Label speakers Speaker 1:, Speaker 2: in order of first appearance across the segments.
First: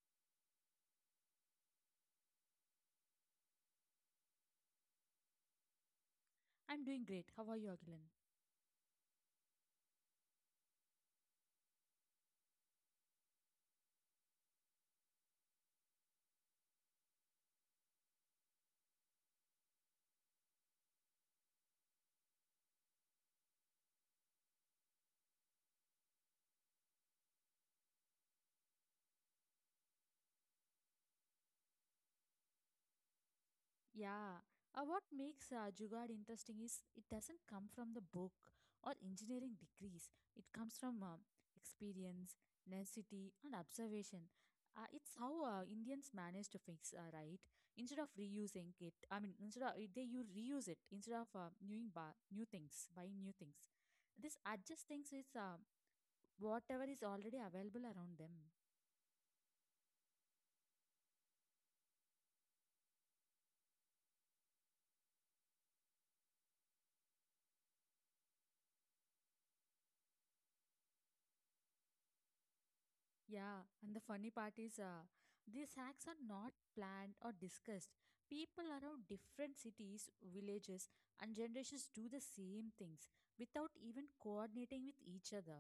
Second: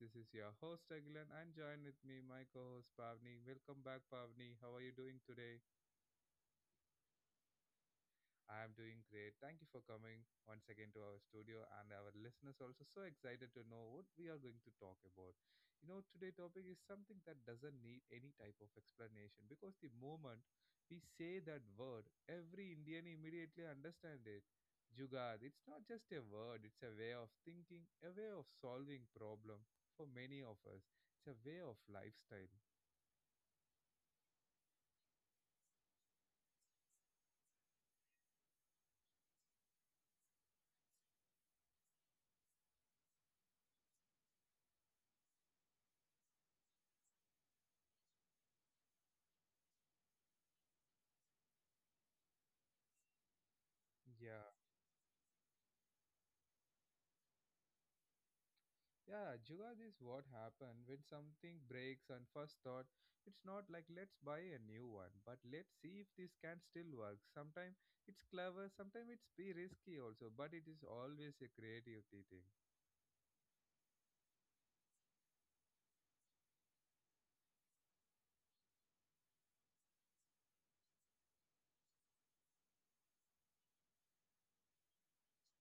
Speaker 1: This is your host Agilan and join with me my co-host Pavni. Welcome back Pavni. How are you doing today?
Speaker 2: I'm doing great. How are you, Agilan?
Speaker 1: I'm doing great. Thank you for coming once again to our studio and our listeners also so excited to know what we are going to talk about. You know, today topic is something that doesn't need any type of explanation because the moment we say that word, every Indian immediately understand it. Jugad, it's not just a word, it's a way of thinking, a way of solving problem for many of us. It's a way of lifestyle.
Speaker 2: Yeah. What makes Jugaad interesting is it doesn't come from the book or engineering degrees. It comes from experience, necessity, and observation. It's how Indians manage to fix, right? Instead of reusing it, I mean, instead of they you reuse it instead of new things, buying new things. This
Speaker 1: Yeah.
Speaker 2: adjust things with whatever is already available around them.
Speaker 1: Yeah, Jugad is what happened when something breaks and first thought it's not like let's buy a new one, but let's see if this can still work. Sometimes it's clever, sometimes it's be risky also, but it is always a creativity thing.
Speaker 2: Yeah, and the funny part is, these hacks are not planned or discussed. People around different cities, villages, and generations do the same things without even coordinating with each other.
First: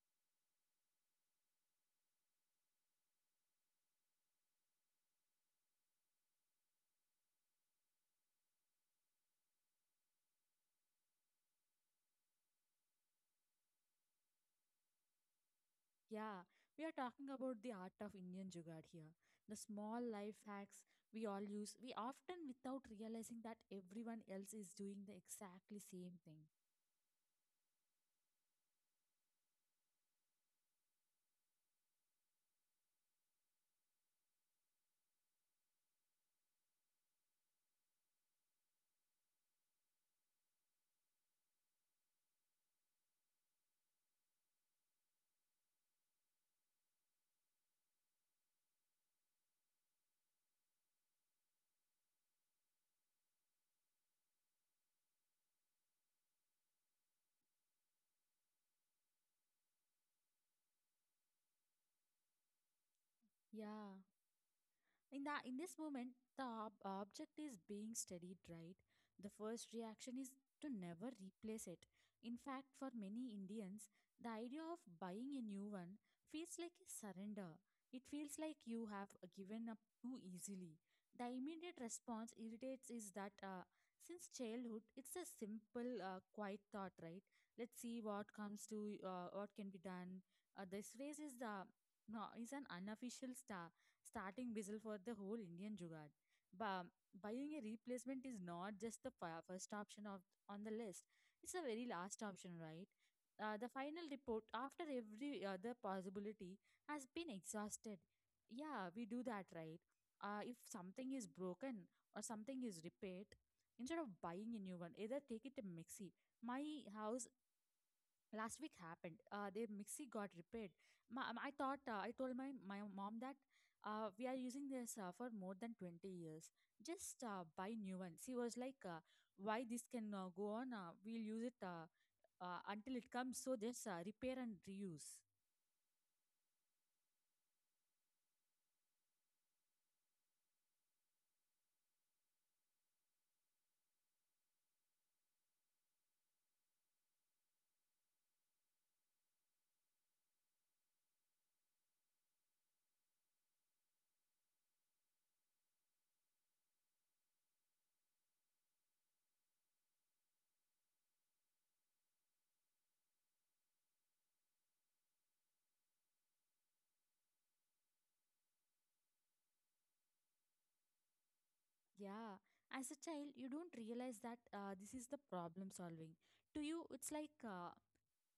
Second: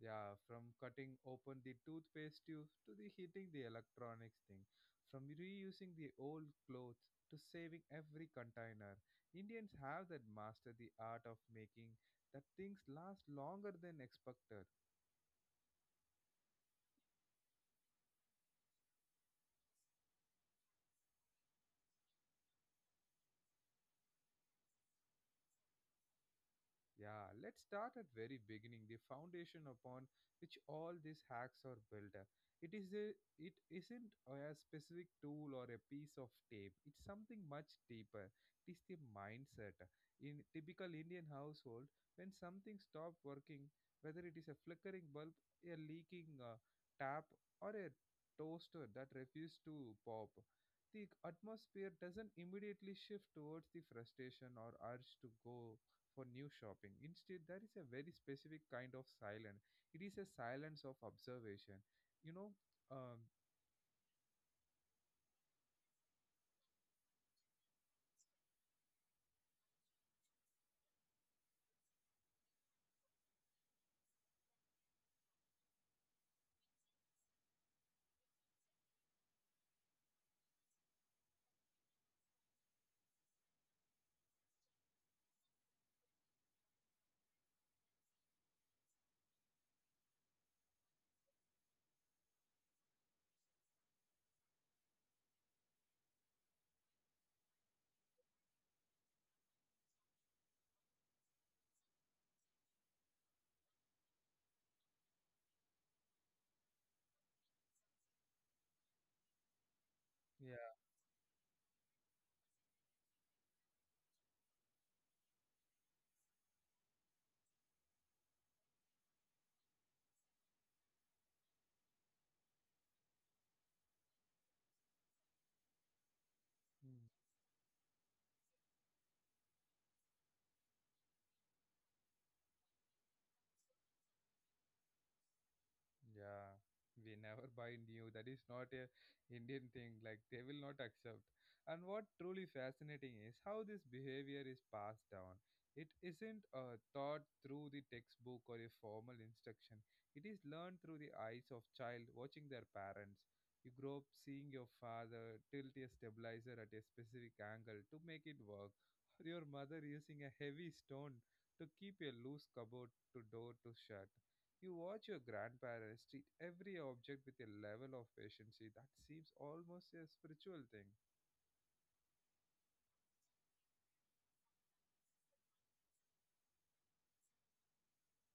Speaker 1: Yeah, from cutting open the toothpaste tube to the hitting the electronics thing, from reusing the old clothes to saving every container. Indians have that master the art of making that things last longer than expected.
Speaker 2: Yeah, we are talking about the art of Indian Jugaad here. The small life hacks we all use, we often without realizing that everyone else is doing the exactly same thing.
Speaker 1: Yeah, let's start at very beginning, the foundation upon which all these hacks are built up. It is a, it isn't a specific tool or a piece of tape. It's something much deeper. It is the mindset. In typical Indian household, when something stops working, whether it is a flickering bulb, a leaking tap, or a toaster that refuses to pop, the atmosphere doesn't immediately shift towards the frustration or urge to go for new shopping. Instead, there is a very specific kind of silence. It is a silence of observation. You know, um,
Speaker 2: Yeah. In this moment the object is being studied, right? The first reaction is to never replace it. In fact, for many Indians, the idea of buying a new one feels like a surrender. It feels like you have given up too easily. The immediate response irritates is that, since childhood it's a simple quiet thought, right? Let's see what comes to, what can be done. This phrase is the no, is an unofficial starting whistle for the whole Indian Jugaad. But buying a replacement is not just the first option of on the list; it's the very last option, right? The final report after every other possibility has been exhausted. Yeah, we do that, right?
Speaker 1: yeah.
Speaker 2: If something is broken or something is repaired, instead of buying a new one, either take it to Mixi. My house last week happened, uh, their mixie got repaired. I thought, I told my mom that uh, we are using this for more than 20 years, just buy new one. She was like, why? This can go on. Uh, we'll use it until it comes, so just repair and reuse.
Speaker 1: Yeah, we never buy new. That is not a Indian thing. Like they will not accept. And what truly fascinating is how this behavior is passed down. It isn't taught through the textbook or a formal instruction. It is learned through the eyes of child watching their parents. You grow up seeing your father tilt a stabilizer at a specific angle to make it work, or your mother using a heavy stone to keep a loose cupboard to door to shut. You watch your grandparents treat every object with a level of patience that seems almost a spiritual thing.
Speaker 2: Yeah, as a child you don't realize that this is the problem solving. To you it's like,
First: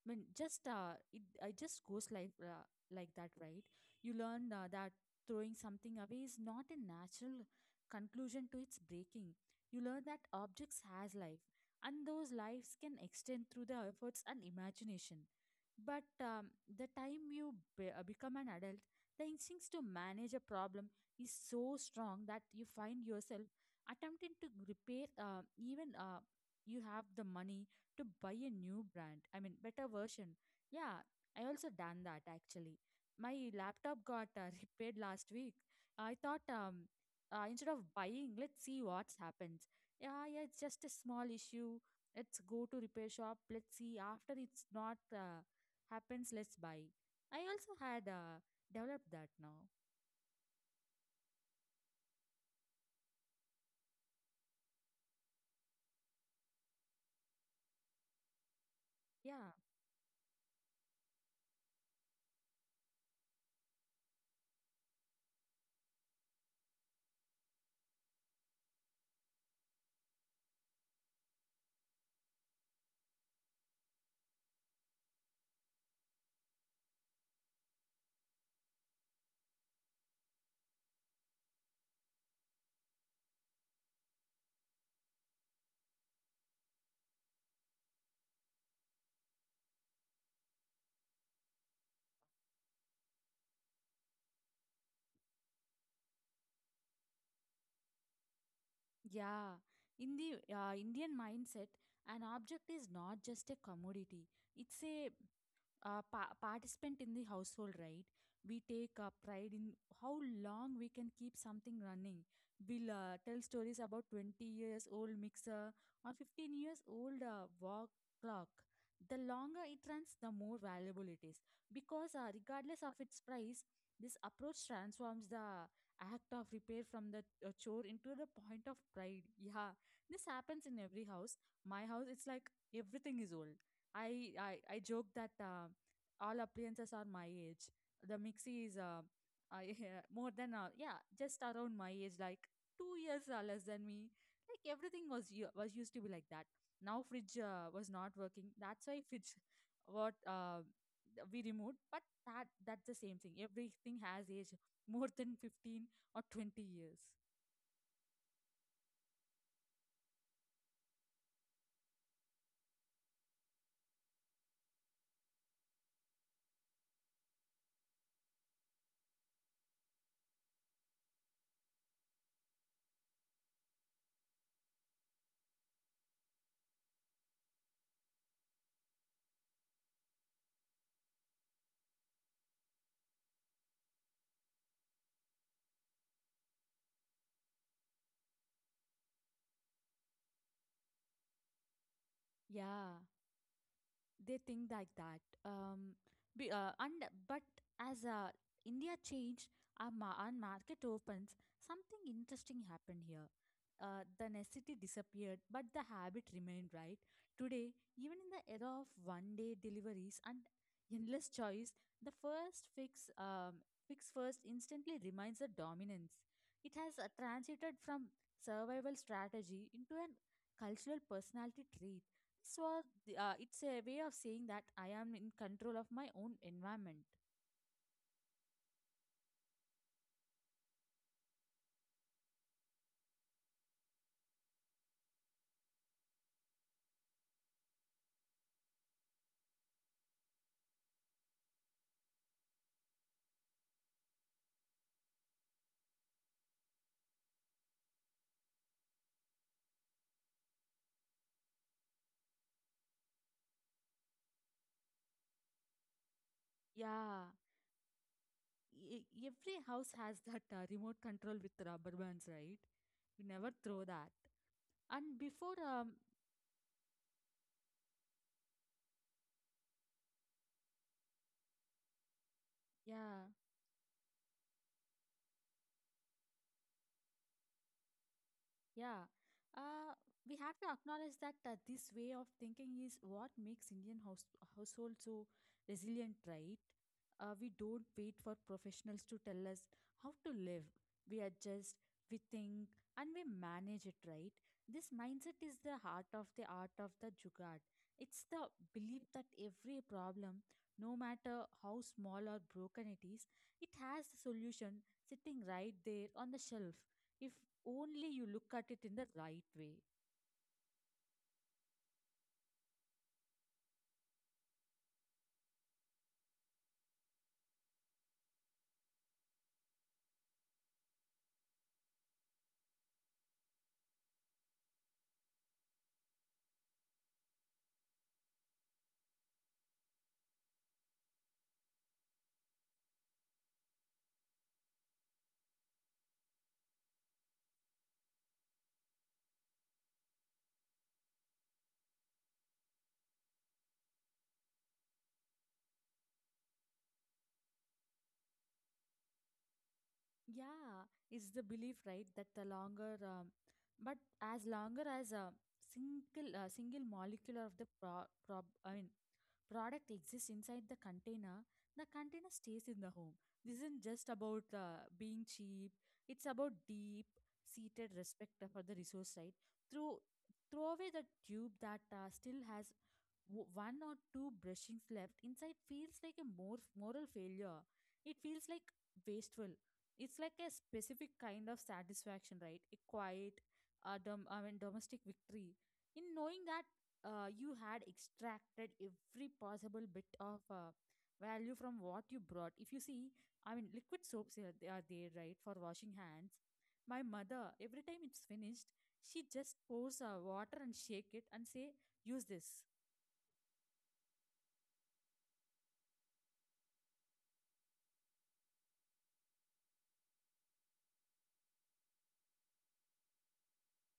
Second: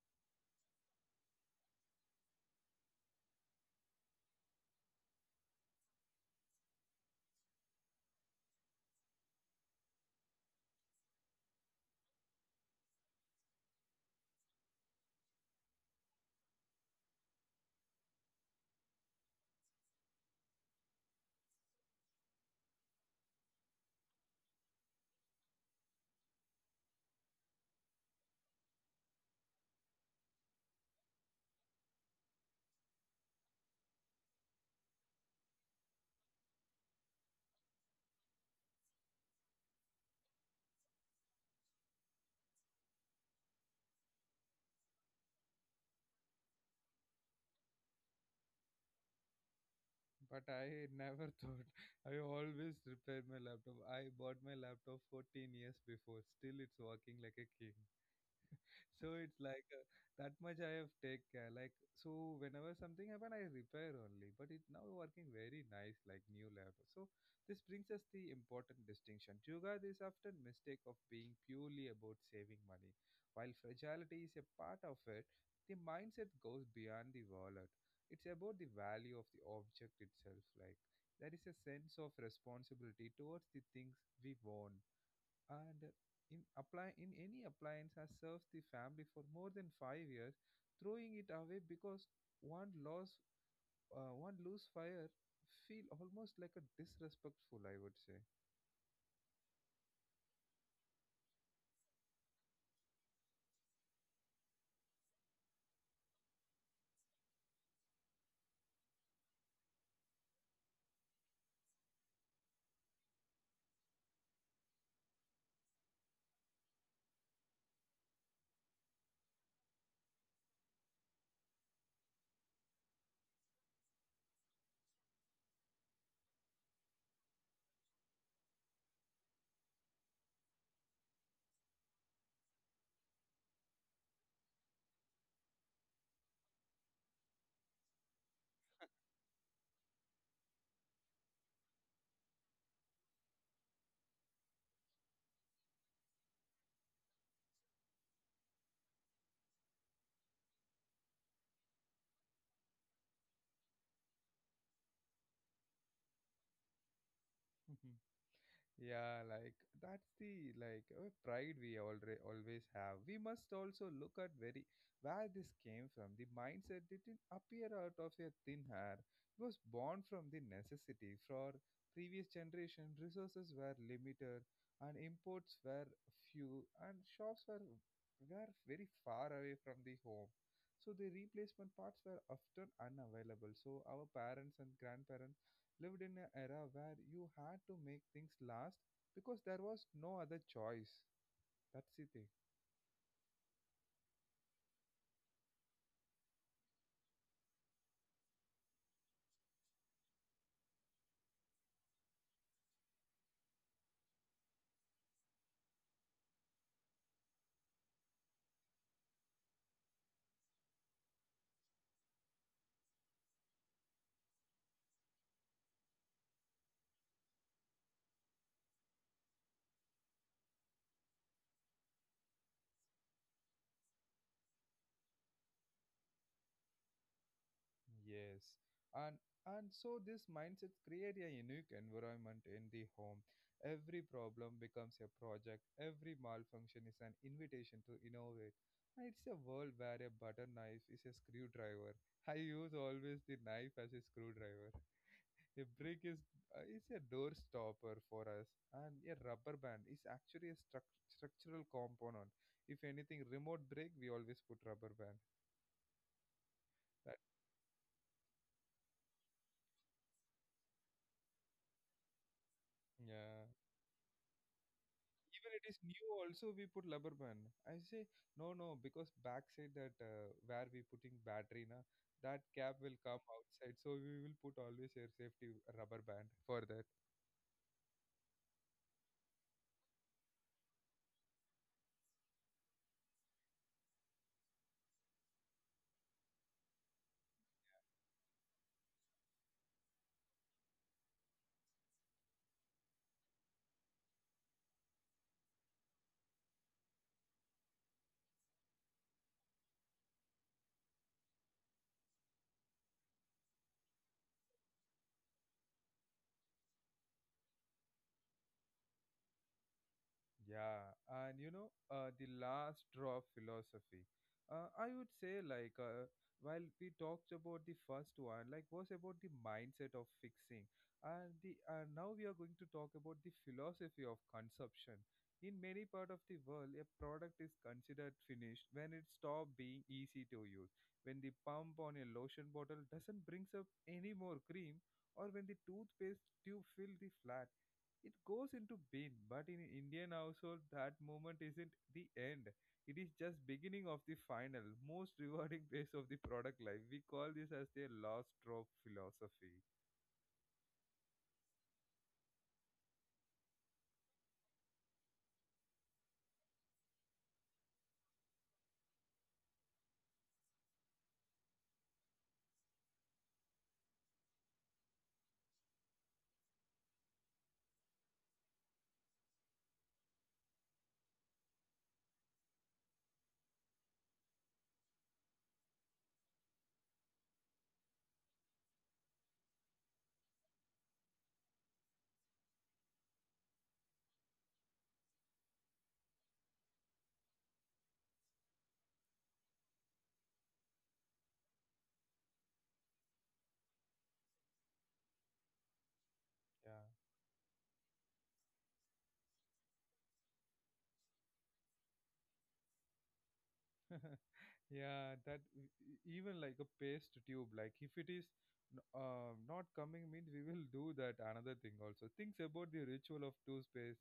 Speaker 2: I mean, just it just goes like, like that, right? You learn that throwing something away is not a natural conclusion to its breaking. You learn that objects has life, and those lives can extend through the efforts and imagination. But the time you become an adult, the instincts to manage a problem is so strong that you find yourself attempting to repair even you have the money to buy a new brand, I mean, better version. Yeah, I also done that actually. My laptop got repaired last week. I thought, instead of buying, let's see what happens. Yeah, yeah, it's just a small issue. Let's go to repair shop. Let's see after it's not happens. Let's buy. I also had developed that now.
Speaker 1: But I never thought. I always repaired my laptop. I bought my laptop 14 years before. Still, it's working like a king. So it's
Speaker 2: Yeah,
Speaker 1: like that much I have take care. Like so, whenever something happen, I repair only. But it's now working very nice, like new laptop. So this brings us the important distinction. Jugad is often mistake of being purely about saving money, while fragility is a part of it. The mindset goes beyond the wallet. It's about the value of the object itself. Like there is a sense of responsibility towards the things we own, and in apply in any appliance has served the family for more than 5 years, throwing it away because one loss one loose fire feel almost like a disrespectful. I would say.
Speaker 2: yeah. In the Indian mindset, an object is not just a commodity. It's a participant in the household, right? We take pride in how long we can keep something running. We'll tell stories about 20 years old mixer or 15 years old, walk clock. The longer it runs, the more valuable it is, because regardless of its price, this approach transforms the act of repair from the chore into the point of pride. Yeah, this happens in every house. My house it's like everything is old. I I I joke that all appliances are my age. The mixie is, I, more than yeah, just around my age, like 2 years, less than me. Like everything was used to be like that. Now fridge was not working. That's why fridge what we removed. But that's the same thing. Everything has age more than 15 or 20 years.
Speaker 1: Yeah, like that's the pride we already always have. We must also look at very where this came from. The mindset didn't appear out of a thin air. It was born from the necessity. For previous generation, resources were limited, and imports were few, and shops were very far away from the home. So the replacement parts were often unavailable. So our parents and grandparents lived in an era where you had to make things last because there was no other choice. That's the thing.
Speaker 2: Yeah. They think like that, be, and but as India changed, our market opens, something interesting happened here. The necessity disappeared but the habit remained, right? Today, even in the era of one day deliveries and endless choice, the first fix fix first instantly remains the dominance. It has transited from survival strategy into an cultural personality trait. So it's a way of saying that I am in control of my own environment.
Speaker 1: Yes. And and so this mindset create a unique environment in the home. Every problem becomes a project. Every malfunction is an invitation to innovate. And it's a world where a butter knife is a screwdriver. I use always the knife as a screwdriver. A brick is a door stopper for us, and a rubber band is actually a structural component. If anything, remote brake we always put rubber band. That
Speaker 2: Yeah, every house has that remote control with rubber bands, right? We
Speaker 1: yeah.
Speaker 2: never throw that. And
Speaker 1: Even
Speaker 2: before,
Speaker 1: it is new also we put rubber band. I say no no because backside that where we putting battery na that cap will come
Speaker 2: yeah.
Speaker 1: outside so we will put always a safety rubber band for that.
Speaker 2: Yeah, uh, we have to acknowledge that this way of thinking is what makes Indian house households so resilient, right? We don't wait for professionals to tell us how to live. We adjust, we think, and we manage it, right? This mindset is the heart of the art of the jugaad. It's the belief that every problem, no matter how small or broken it is, it has a solution sitting right there on the shelf if only you look at it in the right way.
Speaker 1: Yeah, and you know, the last draw of philosophy. I would say, while we talked about the first one, like, was about the mindset of fixing, and the now we are going to talk about the philosophy of consumption. In many part of the world, a product is considered finished when it stops being easy to use, when the pump on a lotion bottle doesn't brings up any more cream, or when the toothpaste tube fills the flat, it goes into bin. But in Indian household that moment isn't the end, it is just beginning of the final most rewarding phase of the product life. We call this as the last drop philosophy.
Speaker 2: Yeah, it's the belief, right, that the longer but as longer as a single molecule of the pro, prob I mean product exists inside the container, the container stays in the home. This isn't just about, being cheap. It's about deep seated respect for the resource, right? through Throw away the tube that still has one or two brushings left inside feels like a more moral failure. It feels like wasteful. It's like a specific kind of satisfaction, right? A quiet, domestic victory in knowing that you had extracted every possible bit of value from what you brought. If you see, I mean, liquid soaps are, they are there, right, for washing hands.
Speaker 1: Yeah.
Speaker 2: My mother, every time it's finished, she just pours water and shake it and say, use this.
Speaker 1: Yeah, that even like a paste tube, like if it is not coming, means we will do that another thing also. Things about the ritual of toothpaste space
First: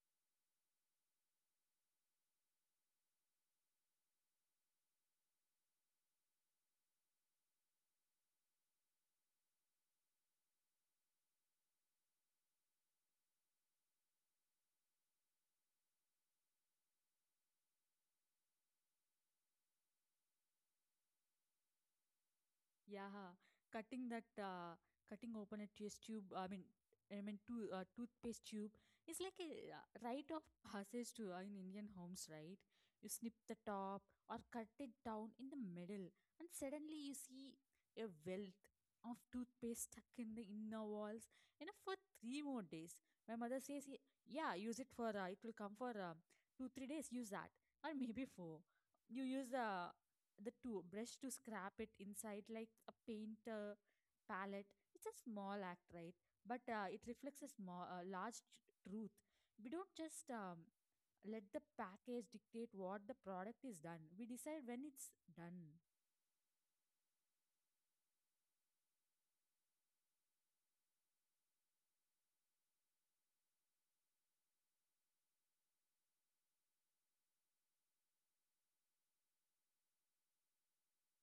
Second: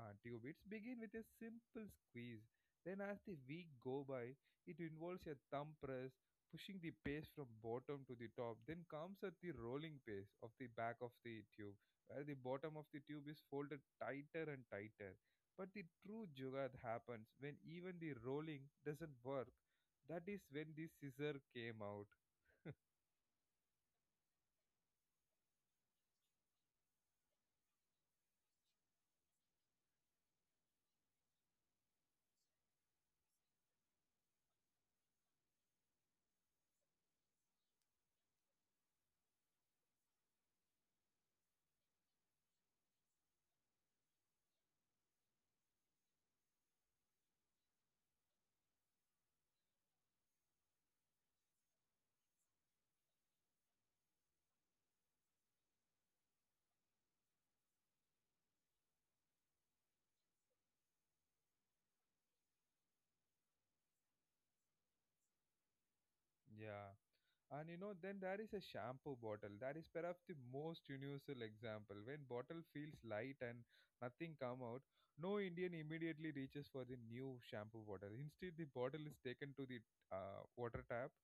Speaker 1: tube. It's begin with a simple squeeze. Then as the week go by, it involves a thumb press, pushing the paste from bottom to the top. Then comes at the rolling paste of the back of the tube, where the bottom of the tube is folded tighter and tighter. But the true jugad happens when even the rolling doesn't work. That is when the scissor came out.
Speaker 2: Yeah, cutting that uh, cutting open a test tube. I mean, toothpaste tube is like a rite of passage to, in Indian homes, right? You snip the top or cut it down in the middle, and suddenly you see a wealth of toothpaste stuck in the inner walls. Enough for three more days. My mother says, "Yeah, use it for it will come for 2 3 days. Use that, or maybe four. You use the to brush to scrap it inside like a paint, palette. It's a small act, right? But it reflects a small large truth. We don't just, let the package dictate what the product is done. We decide when it's done.
Speaker 1: Yeah, and you know, then there is a shampoo bottle that is perhaps the most universal example. When bottle feels light and nothing come out, no Indian immediately reaches for the new shampoo bottle. Instead, the bottle is taken to the water tap.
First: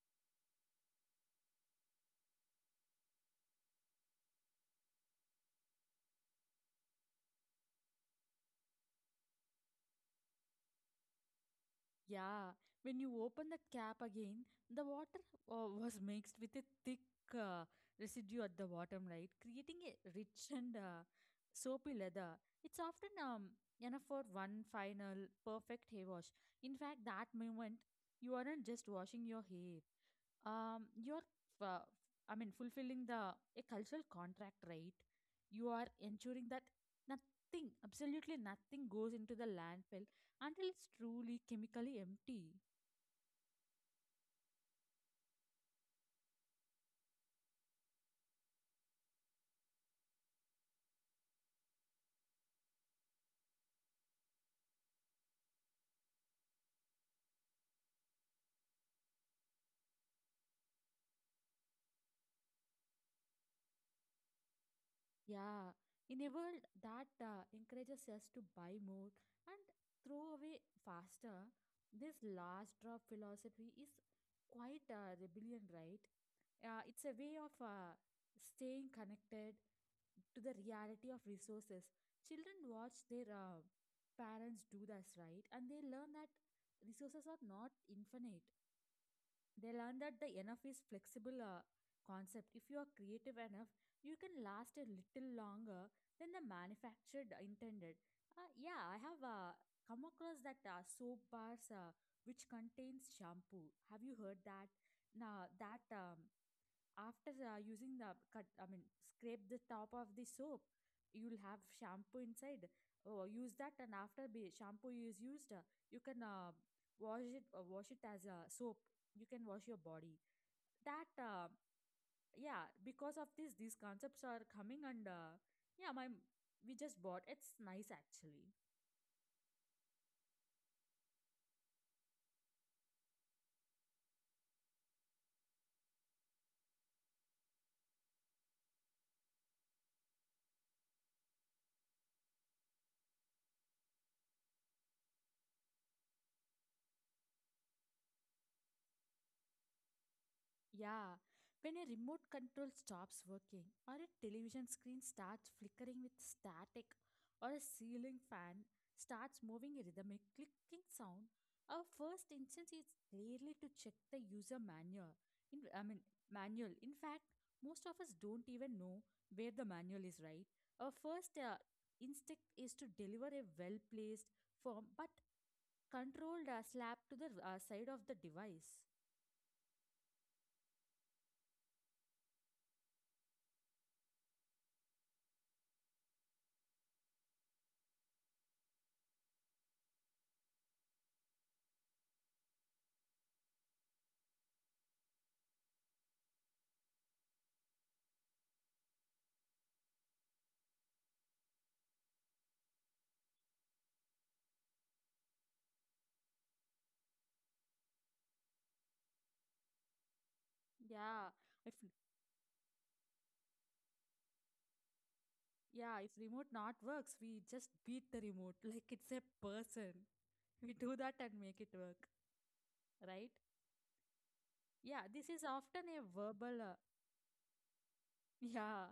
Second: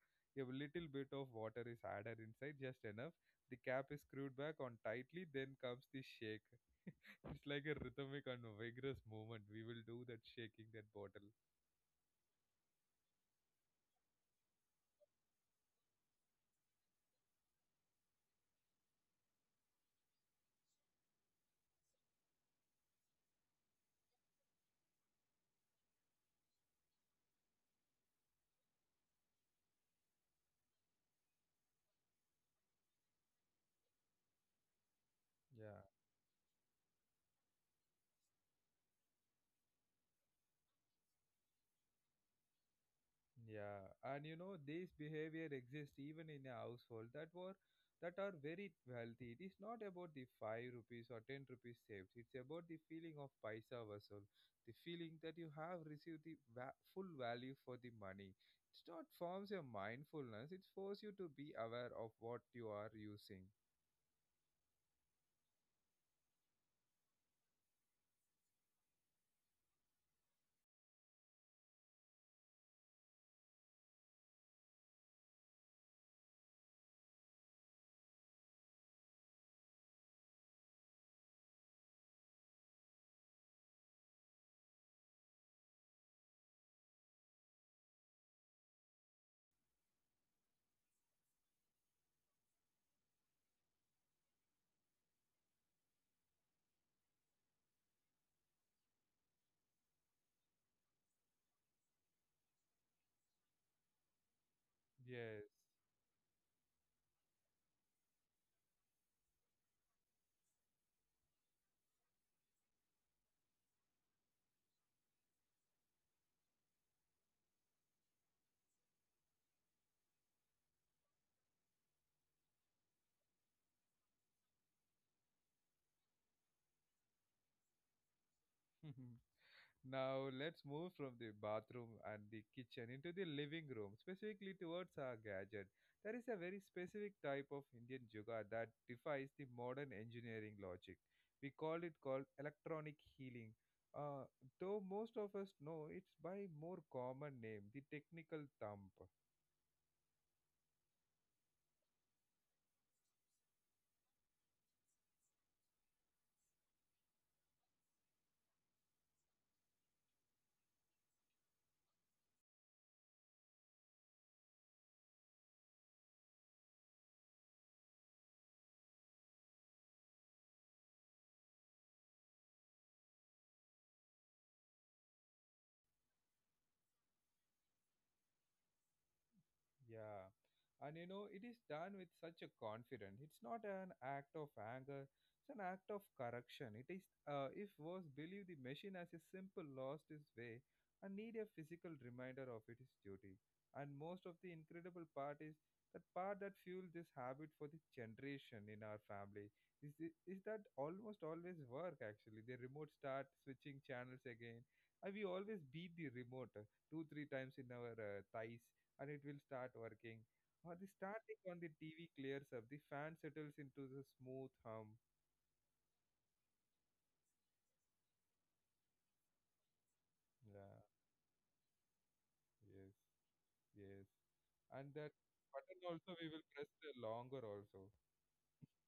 Speaker 1: A little bit of water is added inside, just enough. The cap is screwed back on tightly. Then comes the shake. It's like a rhythmic and vigorous movement. We will do that shaking that bottle.
Speaker 2: Yeah, when you open the cap again, the water was mixed with a thick, uh, residue at the bottom, right? Creating a rich and, soapy leather. It's often, enough for one final perfect hair wash. In fact, that moment, you aren't just washing your hair, you're uh, fulfilling the a cultural contract, right? You
Speaker 1: Yeah.
Speaker 2: are ensuring that nothing, absolutely nothing, goes into the landfill until it's truly chemically empty.
Speaker 1: Yeah, and you know this behavior exists even in a household that are very wealthy. It is not about the five rupees or ten rupees saved. It's about the feeling of paisa vasul, the feeling that you have received the full value for the money. It's not forms your mindfulness. It forces you to be aware of what you are using.
Speaker 2: Yeah, in a world that encourages us to buy more and throw away faster, this last drop philosophy is quite a rebellion, right? It's a way of, staying connected to the reality of resources. Children watch their, parents do this, right? And they learn that resources are not infinite. They learn that the enough is flexible, concept. If you are creative enough, you can last a little longer than the manufactured, intended. Uh, yeah, I have come across that soap bars which contains shampoo. Have you heard that?
Speaker 1: Yes.
Speaker 2: Now that, after using the cut I mean scrape the top of the soap, you'll have shampoo inside. Oh, use that, and after be shampoo is used you can, wash it as a soap. You can wash your body. That yeah, because of this these concepts are coming, and yeah, my we just bought, it's nice actually.
Speaker 1: Now let's move from the bathroom and the kitchen into the living room, specifically towards our gadget. There is a very specific type of Indian yoga that defies the modern engineering logic. We call it called electronic healing. Uh, though most of us know it's by more common name, the technical thump.
Speaker 2: Yeah, when a remote control stops working, or a television screen starts flickering with static, or a ceiling fan starts moving a rhythmic clicking sound, our first instinct is clearly to check the user manual. In, I mean, Manual. In fact, most of us don't even know where the manual is, right? Our first instinct is to deliver a well placed, firm but controlled, slap to the, side of the device.
Speaker 1: Yeah. And you know, it is done with such a confidence. It's not an act of anger, it's an act of correction. If was believe the machine as a simple lost its way and need a physical reminder of its duty. And most of the incredible part is that part that fueled this habit for the generation in our family is, is that almost always work actually. The remote start switching channels again. And we always beat the remote two, three times in our thighs and it will start working. Or the
Speaker 2: Yeah.
Speaker 1: starting on
Speaker 2: I
Speaker 1: the
Speaker 2: feel.
Speaker 1: TV clears up, the fan settles into the smooth hum.
Speaker 2: Yeah, if remote not works, we just beat the remote like it's a person. We
Speaker 1: Yeah,
Speaker 2: do that and make it work,
Speaker 1: yes,
Speaker 2: right?
Speaker 1: yes. And
Speaker 2: Yeah,
Speaker 1: that
Speaker 2: this is
Speaker 1: button
Speaker 2: often a
Speaker 1: also we will
Speaker 2: verbal.
Speaker 1: press the longer also.
Speaker 2: Yeah,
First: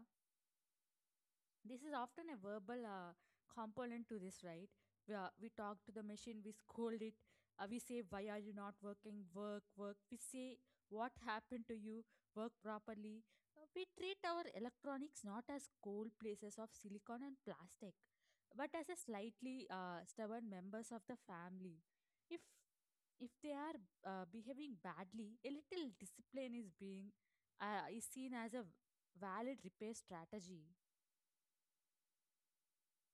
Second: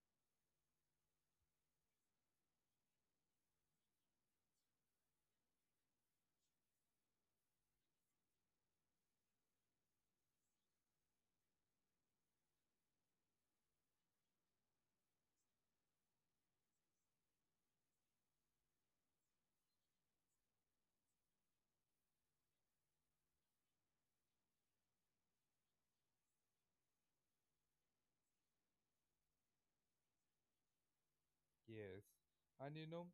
Speaker 2: this is often a verbal, component to this, right? We talk to the machine, we scold it, we say, "Why are you not working? Work, work." We say, "What happened to you? Work properly." We treat our electronics not as cold places of silicon and plastic, but as a slightly stubborn members of the family. If if they are behaving badly, a little discipline is being is seen as a valid repair strategy.
Speaker 1: Yes, and you know,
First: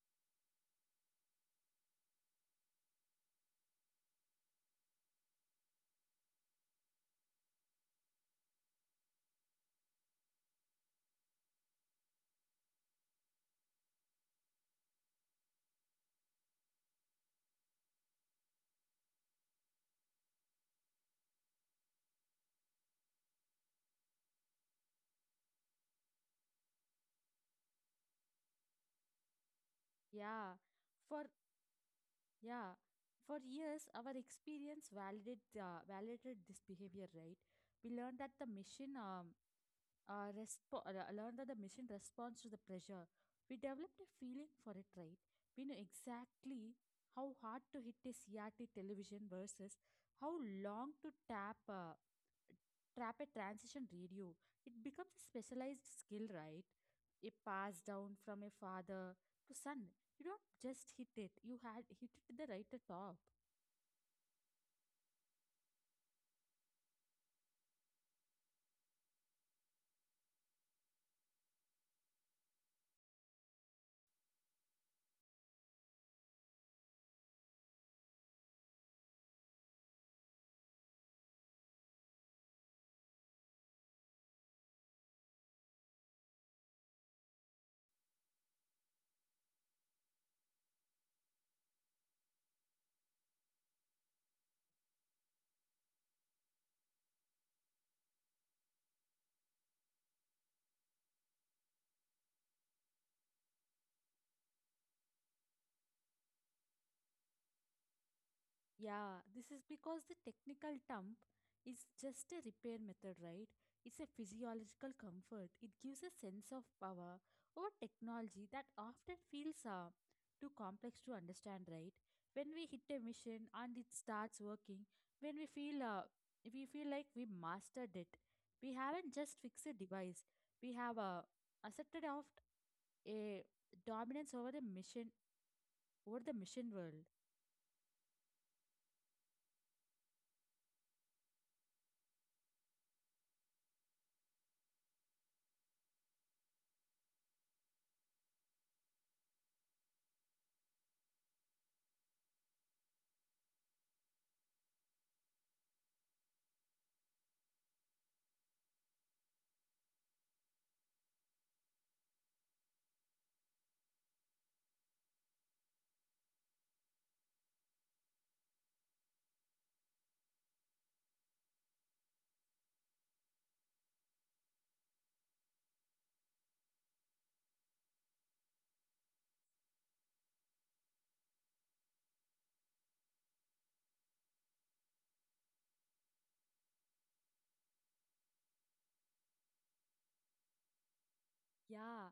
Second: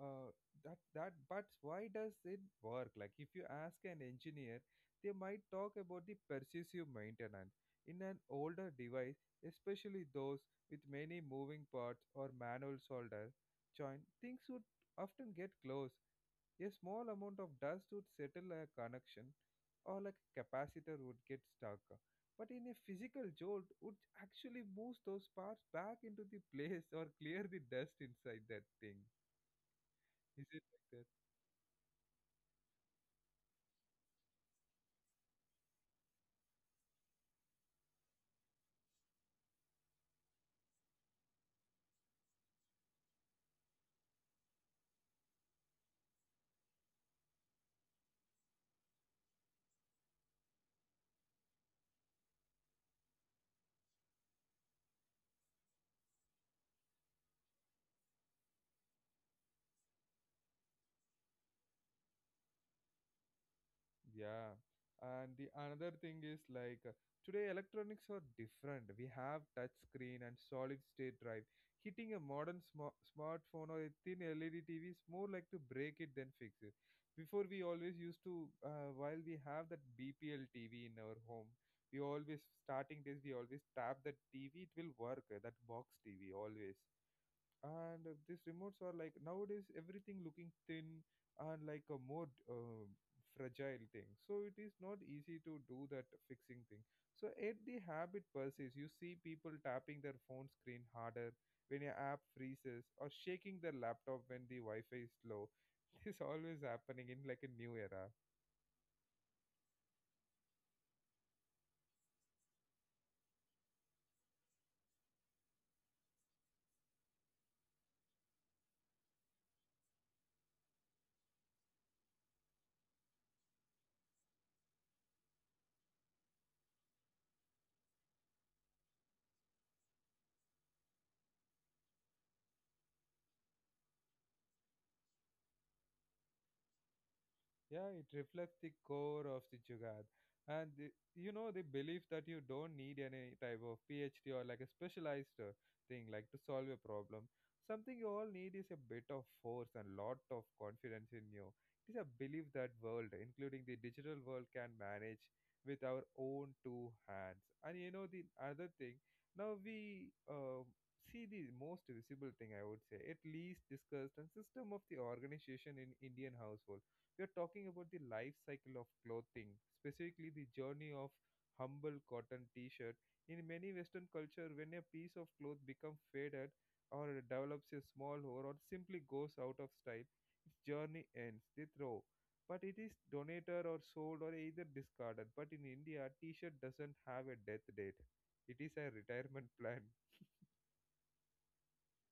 Speaker 1: uh, that that. But why does it work? Like, if you ask an engineer, they might talk about the pervasive maintenance in an older device, especially those with many moving parts or manual solder joint. Things would often get close, a small amount of dust would settle a connection or like a capacitor would get stuck. But in a physical jolt would actually move those parts back into the place or clear the dust inside that thing. Is
Speaker 2: Yeah,
Speaker 1: it like that?
Speaker 2: for yeah, for years our experience validated validated this behavior, right? We learned that the machine respo- learned that the machine responds to the pressure. We developed a feeling for it, right? We know exactly how hard to hit a CRT television versus how long to tap. Trap a transition radio. It becomes a specialized skill, right? A pass down from a father to son. You don't just hit it, you had hit it at the right at top.
Speaker 1: Yeah, and the another thing is today electronics are different. We have touch screen and solid state drive. Hitting a modern smartphone or a thin LED TV is more like to break it than fix it. Before we always used to, while we have that BPL TV in our home, we always starting days we always tap that TV. It will work that box TV always. And these remotes are like nowadays everything looking thin and like a more fragile thing, so it is not easy to do that fixing thing. So yet the habit persists. You see people tapping their phone screen harder when your app freezes or shaking their laptop when the wi-fi is slow. This is always happening in like a new era.
Speaker 2: Yeah, this is because the technical dump is just a repair method, right? It's a physiological comfort. It gives a sense of power over technology that often feels too complex to understand, right? When we hit a mission and it starts working, when we feel like we mastered it, we haven't just fixed a device. We have accepted of a dominance over the mission world.
Speaker 1: Yeah, it reflects the core of the Jugaad. And the belief that you don't need any type of PhD or like a specialized thing like to solve a problem. Something you all need is a bit of force and lot of confidence in you. It is a belief that world, including the digital world, can manage with our own two hands. And you know, the other thing, now we see the most visible thing, I would say, at least discussed and system of the organization in Indian household, we are talking about the life cycle of clothing, specifically the journey of humble cotton t-shirt. In many Western culture, when a piece of cloth becomes faded or develops a small hole or simply goes out of style, its journey ends. They throw, but it is donated or sold or either discarded. But in India, t-shirt doesn't have a death date. It is a retirement plan.
Speaker 2: Yeah,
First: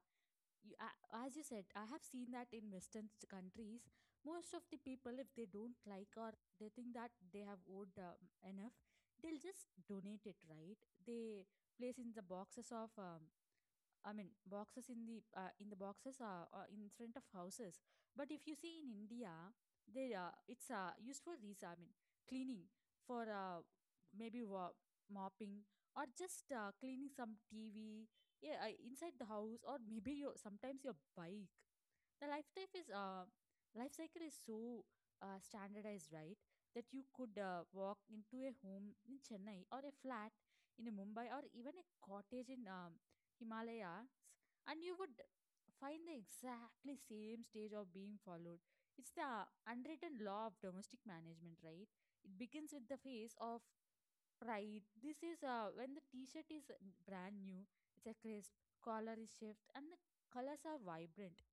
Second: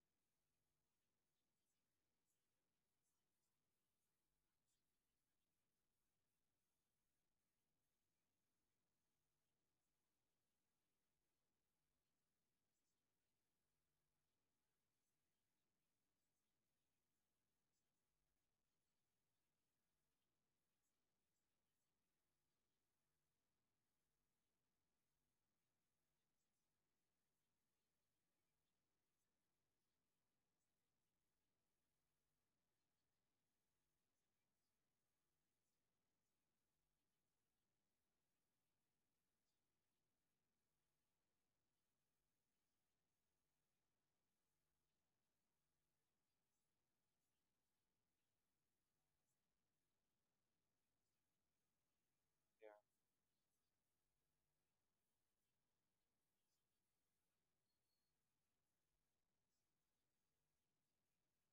Speaker 2: you, as you said, I have seen that in Western countries, most of the people, if they don't like or they think that they have owed enough, they'll just donate it, right? They place in the boxes of boxes in the boxes are in front of houses. But if you see in India, they it's used for these. I mean, cleaning for maybe mopping or just cleaning some TV. Yeah, inside the house or maybe your sometimes your bike. The life cycle is so standardized, right? That you could walk into a home in Chennai or a flat in a Mumbai or even a cottage in Himalayas, and you would find the exactly same stage of being followed. It's the unwritten law of domestic management, right? It begins with the phase of pride. This is when the t shirt is brand new, it's a crisp, collar is shift, and the colors are vibrant.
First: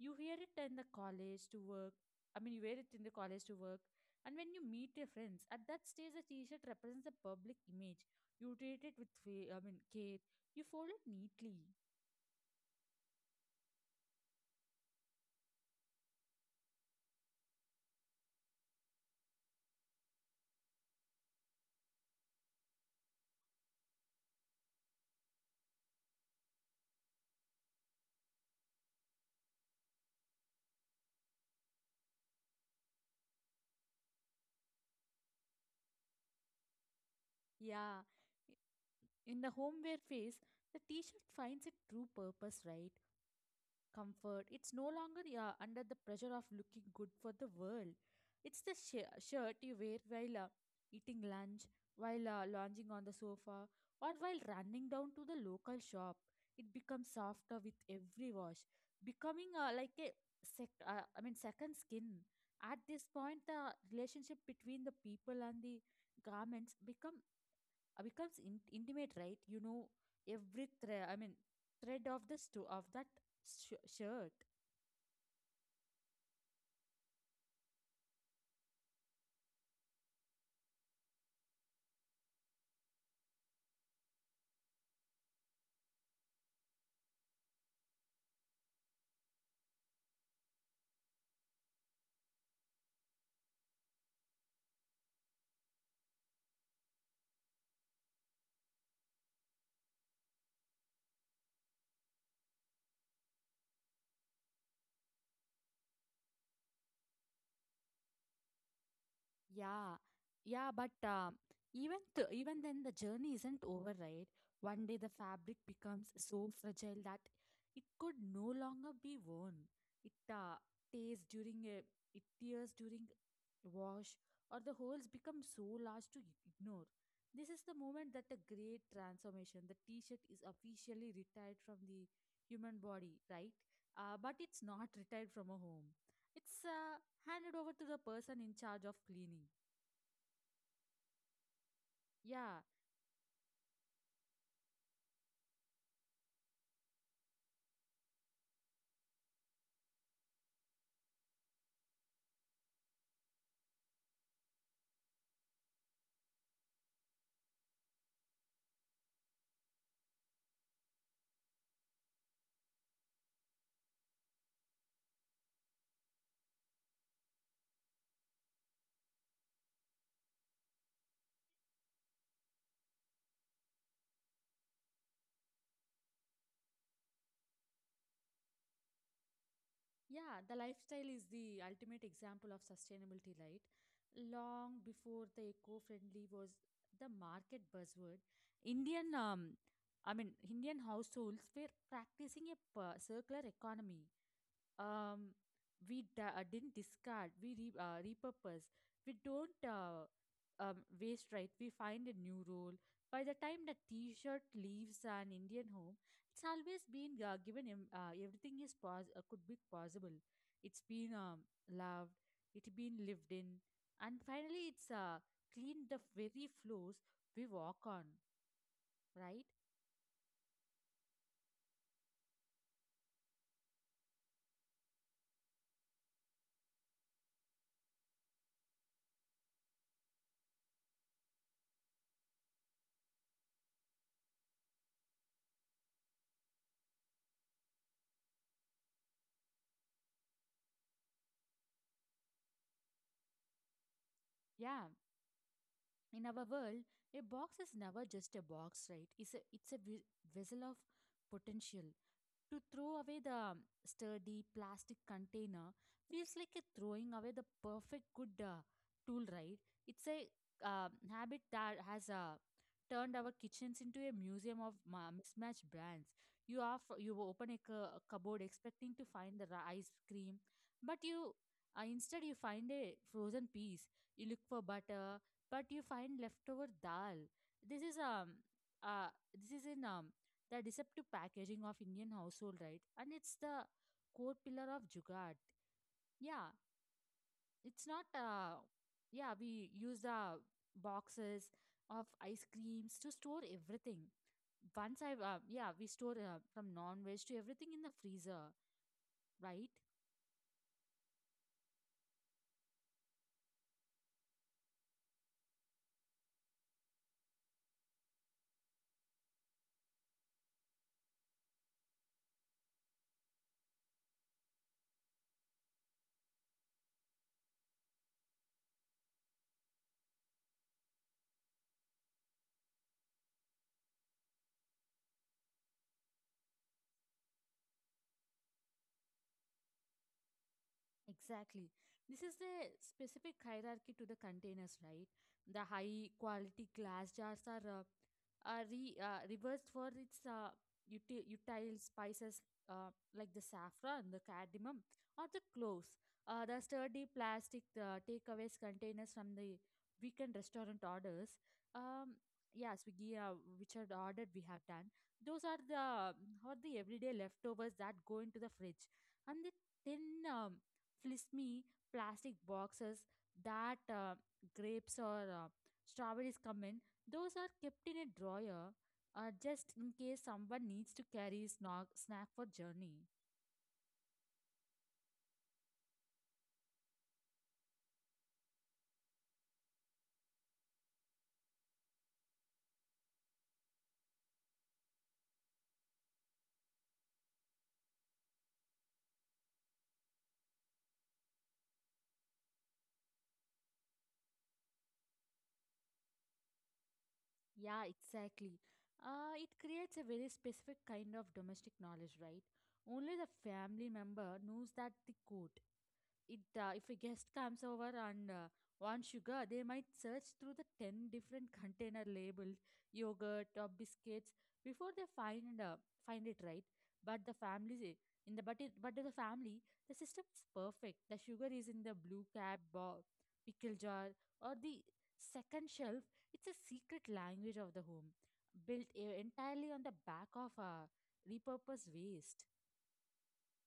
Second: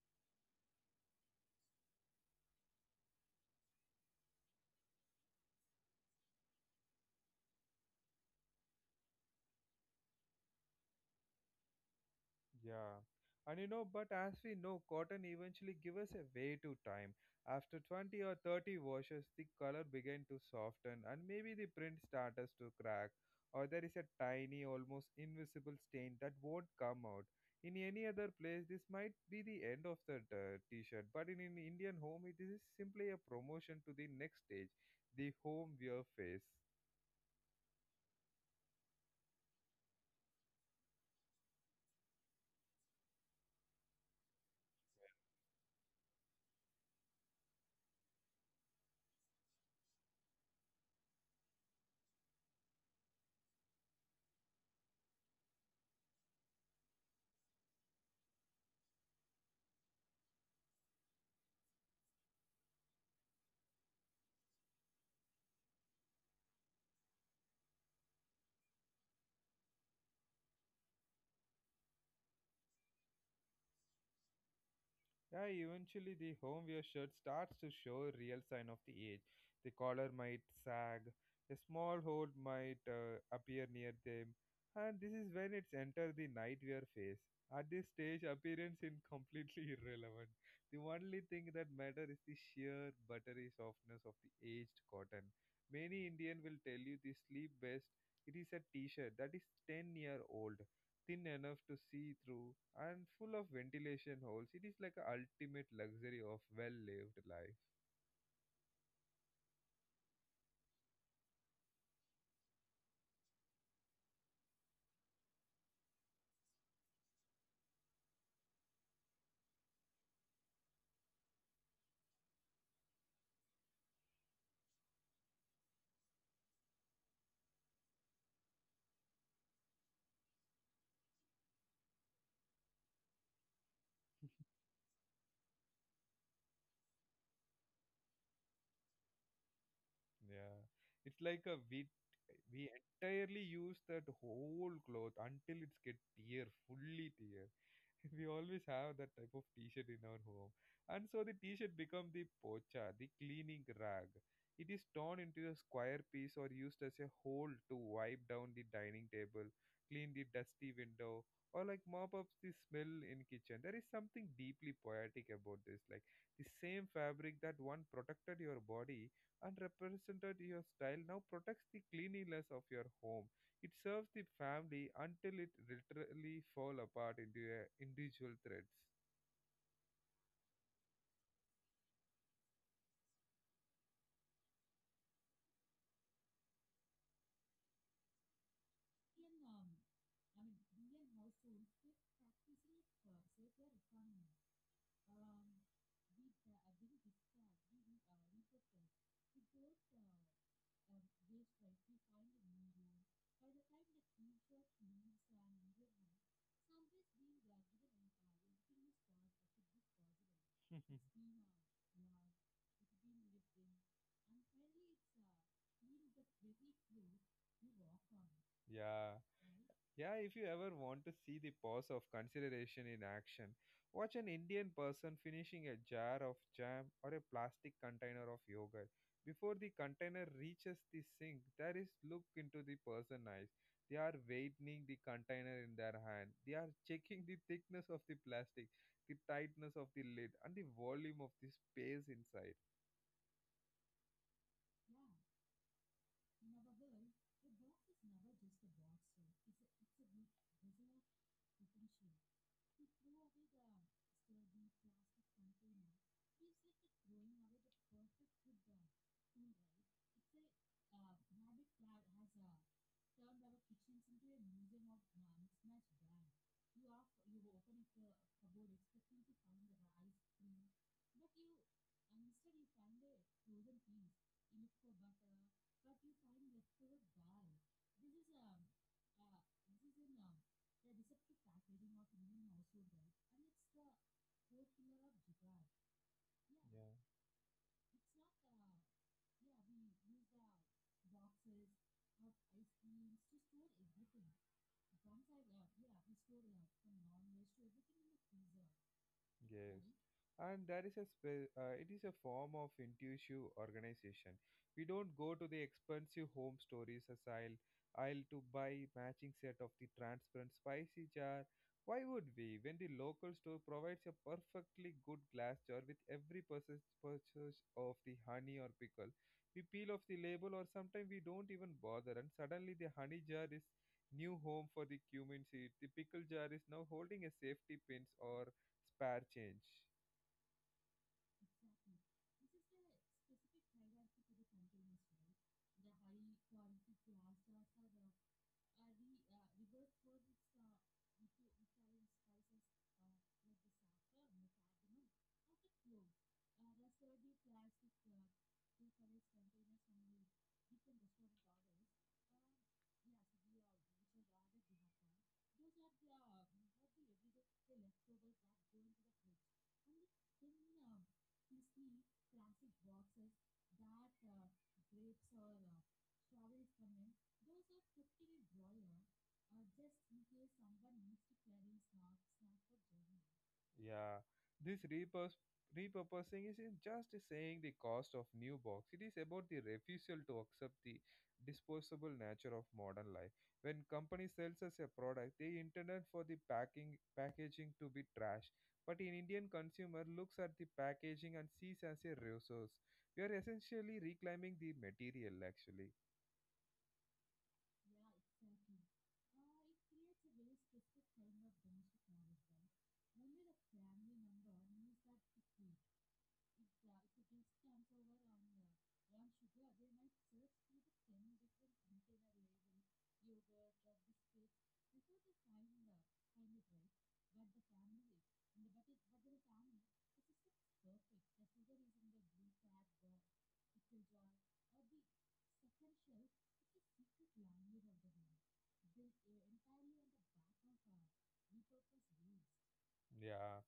Speaker 2: You wear it in the college to work I mean you wear it in the college to work, and when you meet your friends at that stage the t-shirt represents the public image. You treat it with care. You fold it neatly.
Speaker 1: Yeah. And you know, but as we know, cotton eventually gives us a way to time. After 20 or 30 washes, the color began to soften and maybe the print starts to crack, or there is a tiny, almost invisible stain that won't come out. In any other place, this might be the end of the t-shirt, but in an Indian home, it is simply a promotion to the next stage, the home wear phase.
Speaker 2: Yeah, in the homeware phase the t-shirt finds its true purpose, right? Comfort. It's no longer, yeah, under the pressure of looking good for the world. It's the shirt you wear while eating lunch, while lounging on the sofa, or while running down to the local shop. It becomes softer with every wash, becoming like a second skin. At this point, the relationship between the people and the garments becomes intimate, right? You know, every thread I mean thread of the sto of that shirt.
Speaker 1: Yeah, eventually the homeware shirt starts to show a real sign of the age. The collar might sag, a small hole might appear near them, and this is when it's enter the nightwear phase. At this stage, appearance is completely irrelevant. The only thing that matters is the sheer buttery softness of the aged cotton. Many Indian will tell you the sleep best. It is a t-shirt that is 10-year old, thin enough to see through and full of ventilation holes. It is like a ultimate luxury of well-lived life.
Speaker 2: Yeah, yeah, but even th even then, the journey isn't over, right? One day the fabric becomes so fragile that it could no longer be worn. It tears during a it tears during wash, or the holes become so large to ignore. This is the moment that a great transformation. The T-shirt is officially retired from the human body, right? But it's not retired from a home. It's handed over to the person in charge of cleaning.
Speaker 1: Yeah, it's like a we
Speaker 2: Yeah,
Speaker 1: we entirely use that whole cloth until it's get tear, fully tear. We always have that type of t-shirt in our home, and so the t-shirt become the pocha, the cleaning rag. It is torn into a square piece or used as a hole to wipe down the dining table, clean the dusty window, or like mop up the smell in kitchen. There is something deeply poetic about this, like the same fabric that one protected your body and represented your style now protects the cleanliness of your home. It serves the family until it literally fall apart into a individual threads.
Speaker 2: yeah, the lifestyle is the ultimate example of sustainability, right? Long before the eco-friendly was the market buzzword, Indian, um, Indian households were practicing a circular economy. um we didn't discard, we repurpose, we don't waste, right? We find a new role. By the time the t-shirt leaves an Indian home, it's always been given em- everything is pos- could be possible. It's been loved, it's been lived in, and finally it's cleaned the very floors we walk on,
Speaker 1: Yeah.
Speaker 2: right?
Speaker 1: Yeah, if you ever want to see the pause of consideration in action, watch an Indian person finishing a jar of jam or a plastic container of yogurt. Before the container reaches the sink, there is look into the person's eyes. They are weighing the container in their hand. They are checking the thickness of the plastic, the tightness of the lid, and the volume of the space inside.
Speaker 2: Yeah, in our world a box is never just a box, right? It's a vessel of potential. To throw away the sturdy plastic container feels like a throwing away the perfect good tool, right? It's a uh, habit that has turned our kitchens into a museum of mismatched brands. You are you open a, a cupboard expecting to find the ice cream, but you instead you find a frozen piece. You look for butter, but you find leftover dal. This is um uh this is in the deceptive packaging of Indian household, right? And it's the core pillar of Jugaad. Yeah,
Speaker 1: Yeah.
Speaker 2: it's not yeah, we use the boxes of ice creams to store everything. Once I, we store from non-veg to everything in the freezer, right?
Speaker 1: Yes. Mhm. And that is a it is a form of intuitive organization. We don't go to the expensive home stories as aisle to buy matching set of the transparent spicy jar. Why would we when the local store provides a perfectly good glass jar with every purchase of the honey or pickle? We peel off the label or sometimes we don't even bother, and suddenly the honey jar is new home for the cumin seed. The pickle jar is now holding a safety pins or spare change.
Speaker 2: Exactly. This is the specific hierarchy to the containers, right? The high quality glass jars are, reversed for its utile spices, like the saffron, the cardamom, or the cloves. The sturdy plastic takeaways containers from the weekend restaurant orders. Um, yeah, Swiggy, which are the ordered we have done. Those are are the everyday leftovers that go into the fridge. And the tin. Um, Flimsy plastic boxes that grapes or strawberries come in. Those are kept in a drawer just in case someone needs to carry snack for journey.
Speaker 1: Yeah, this repurposing isn't just saying the cost of new box. It is about the refusal to accept the disposable nature of modern life. When company sells us a product, they intended for the packing packaging to be trash. But an Indian consumer looks at the packaging and sees as a resource. We are essentially reclaiming the material actually.
Speaker 2: Yeah, exactly. It creates a very specific kind of domestic knowledge, right? Only the family member knows that the code. It If a guest comes over and wants sugar, they might search through the 10 different container labeled yogurt or biscuits before they find find it, right? But the family eh, in the but it, but to the family the system is perfect. The sugar is in the blue cap pickle jar or the second shelf. It's a secret language of the home, built entirely on the back of repurposed waste.
Speaker 1: Yeah.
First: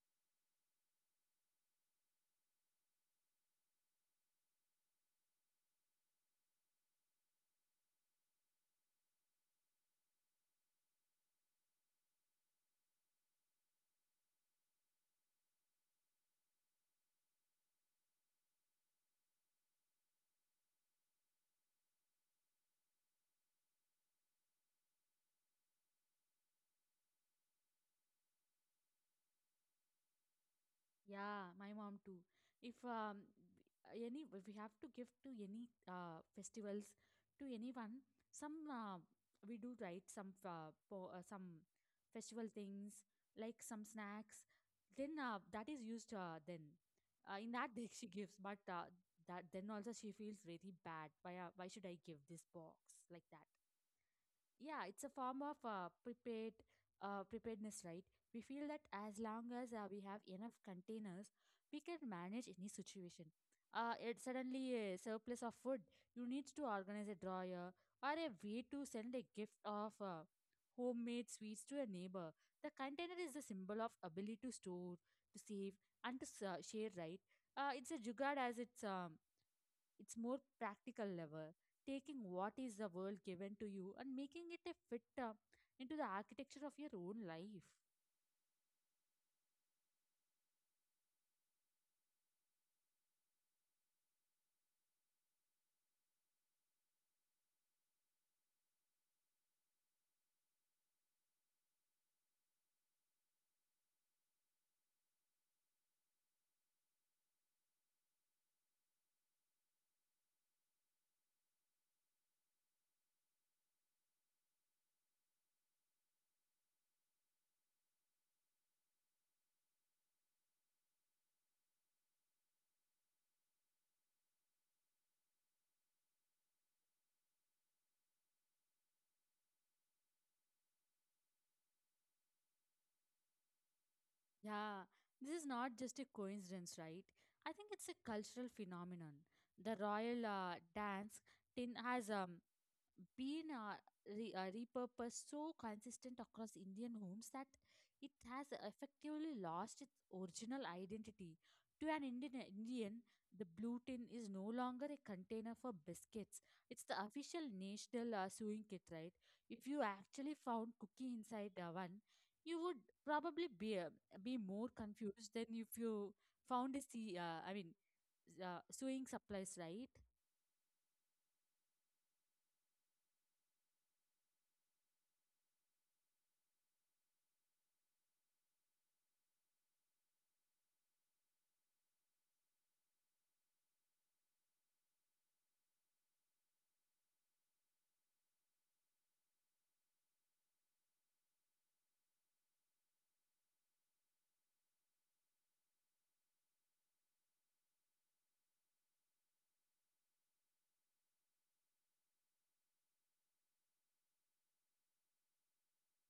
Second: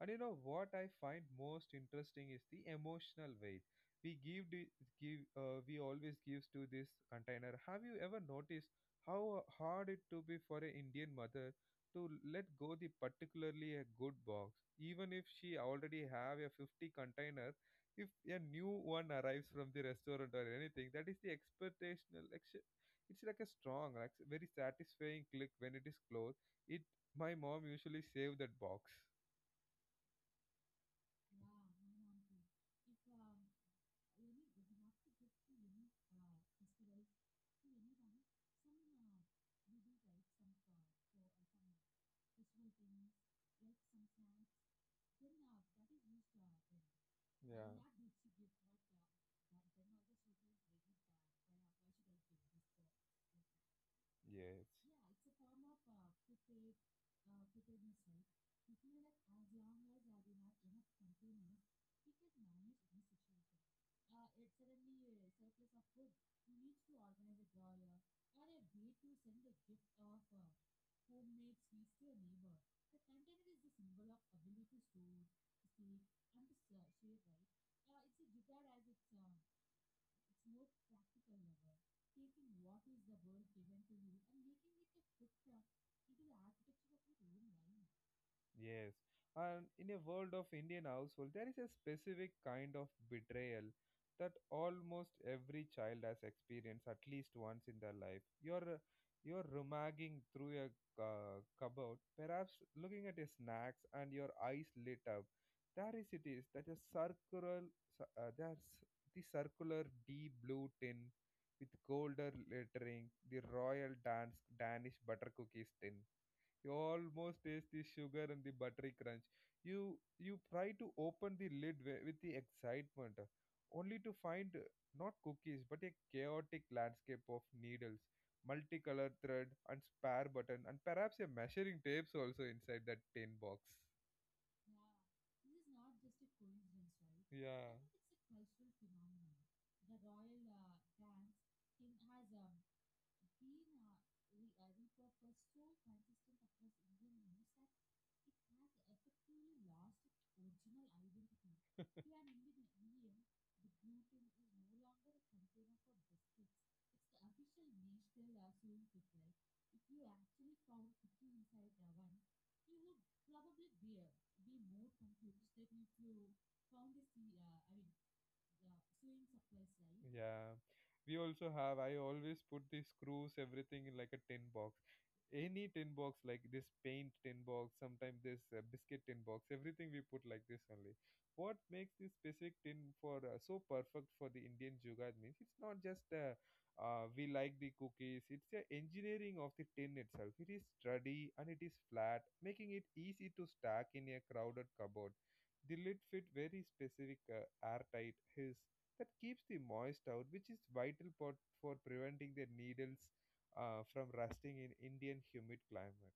Speaker 1: And you know what I find most interesting is the emotional weight we give the- we always gives to this container. Have you ever noticed how hard it to be for an Indian mother to let go the particularly a good box, even if she already have a 50 container, if a new one arrives from the restaurant or anything, that is the expectational. It's like a strong, like very satisfying click when it is closed. It my mom usually save that box.
Speaker 2: Yeah, my mom too. If any if we have to give to any festivals to anyone, some, we do, right? Some po some festival things like some snacks. Then that is used, then in
Speaker 1: Yeah.
Speaker 2: that day she gives, but that then also she feels really bad. Why should I give this box like that?
Speaker 1: Yes.
Speaker 2: Yeah, it's a form of preparedness, right? We feel that as long as we have enough containers we can manage any situation. Uh, it suddenly a surplus of food, you need to organize a drawer, or a way to send a gift of homemade sweets to a neighbor. The container is the symbol of ability to store, to save, and to share, right? Uh, it's a jugaad as it's more practical level, taking what is the world given to you and making it a fit into the architecture of your own life.
Speaker 1: Yes, and in a world of Indian household, there is a specific kind of betrayal that almost every child has experienced at least once in their life. You're rummaging through a cupboard, perhaps looking at a snacks, and your eyes lit up. There is it is that a circular, cir- there's the circular deep blue tin with golden lettering, the royal dance Danish butter cookies tin. You almost taste the sugar and the buttery crunch. You try to open the lid with the excitement, only to find not cookies, but a chaotic landscape of needles, multicolored thread, and spare button, and perhaps a measuring tapes also inside that tin box.
Speaker 2: Yeah, this is not just a coincidence, right? I think
Speaker 1: Yeah.
Speaker 2: it's a cultural phenomenon. The royal dance tin has been repurposed so consistent across Indian homes that it has effectively lost its original identity. To an Indian, the blue tin is no longer a container for biscuits. It's the official national sewing kit, right? If you actually found cookie inside one, you would probably be more confused than if you found a sea. Sewing supplies, right?
Speaker 1: Yeah, we also have. I always put the screws, everything in like a tin box. Any tin box, like this paint tin box, sometimes this biscuit tin box, everything we put like this only. What makes this specific tin for so perfect for the Indian jugad means it's not just we like the cookies, it's the engineering of the tin itself. It is sturdy and it is flat, making it easy to stack in a crowded cupboard. The lid fit very specific airtight his that keeps the moist out, which is vital for preventing the needles from rusting in Indian humid climate.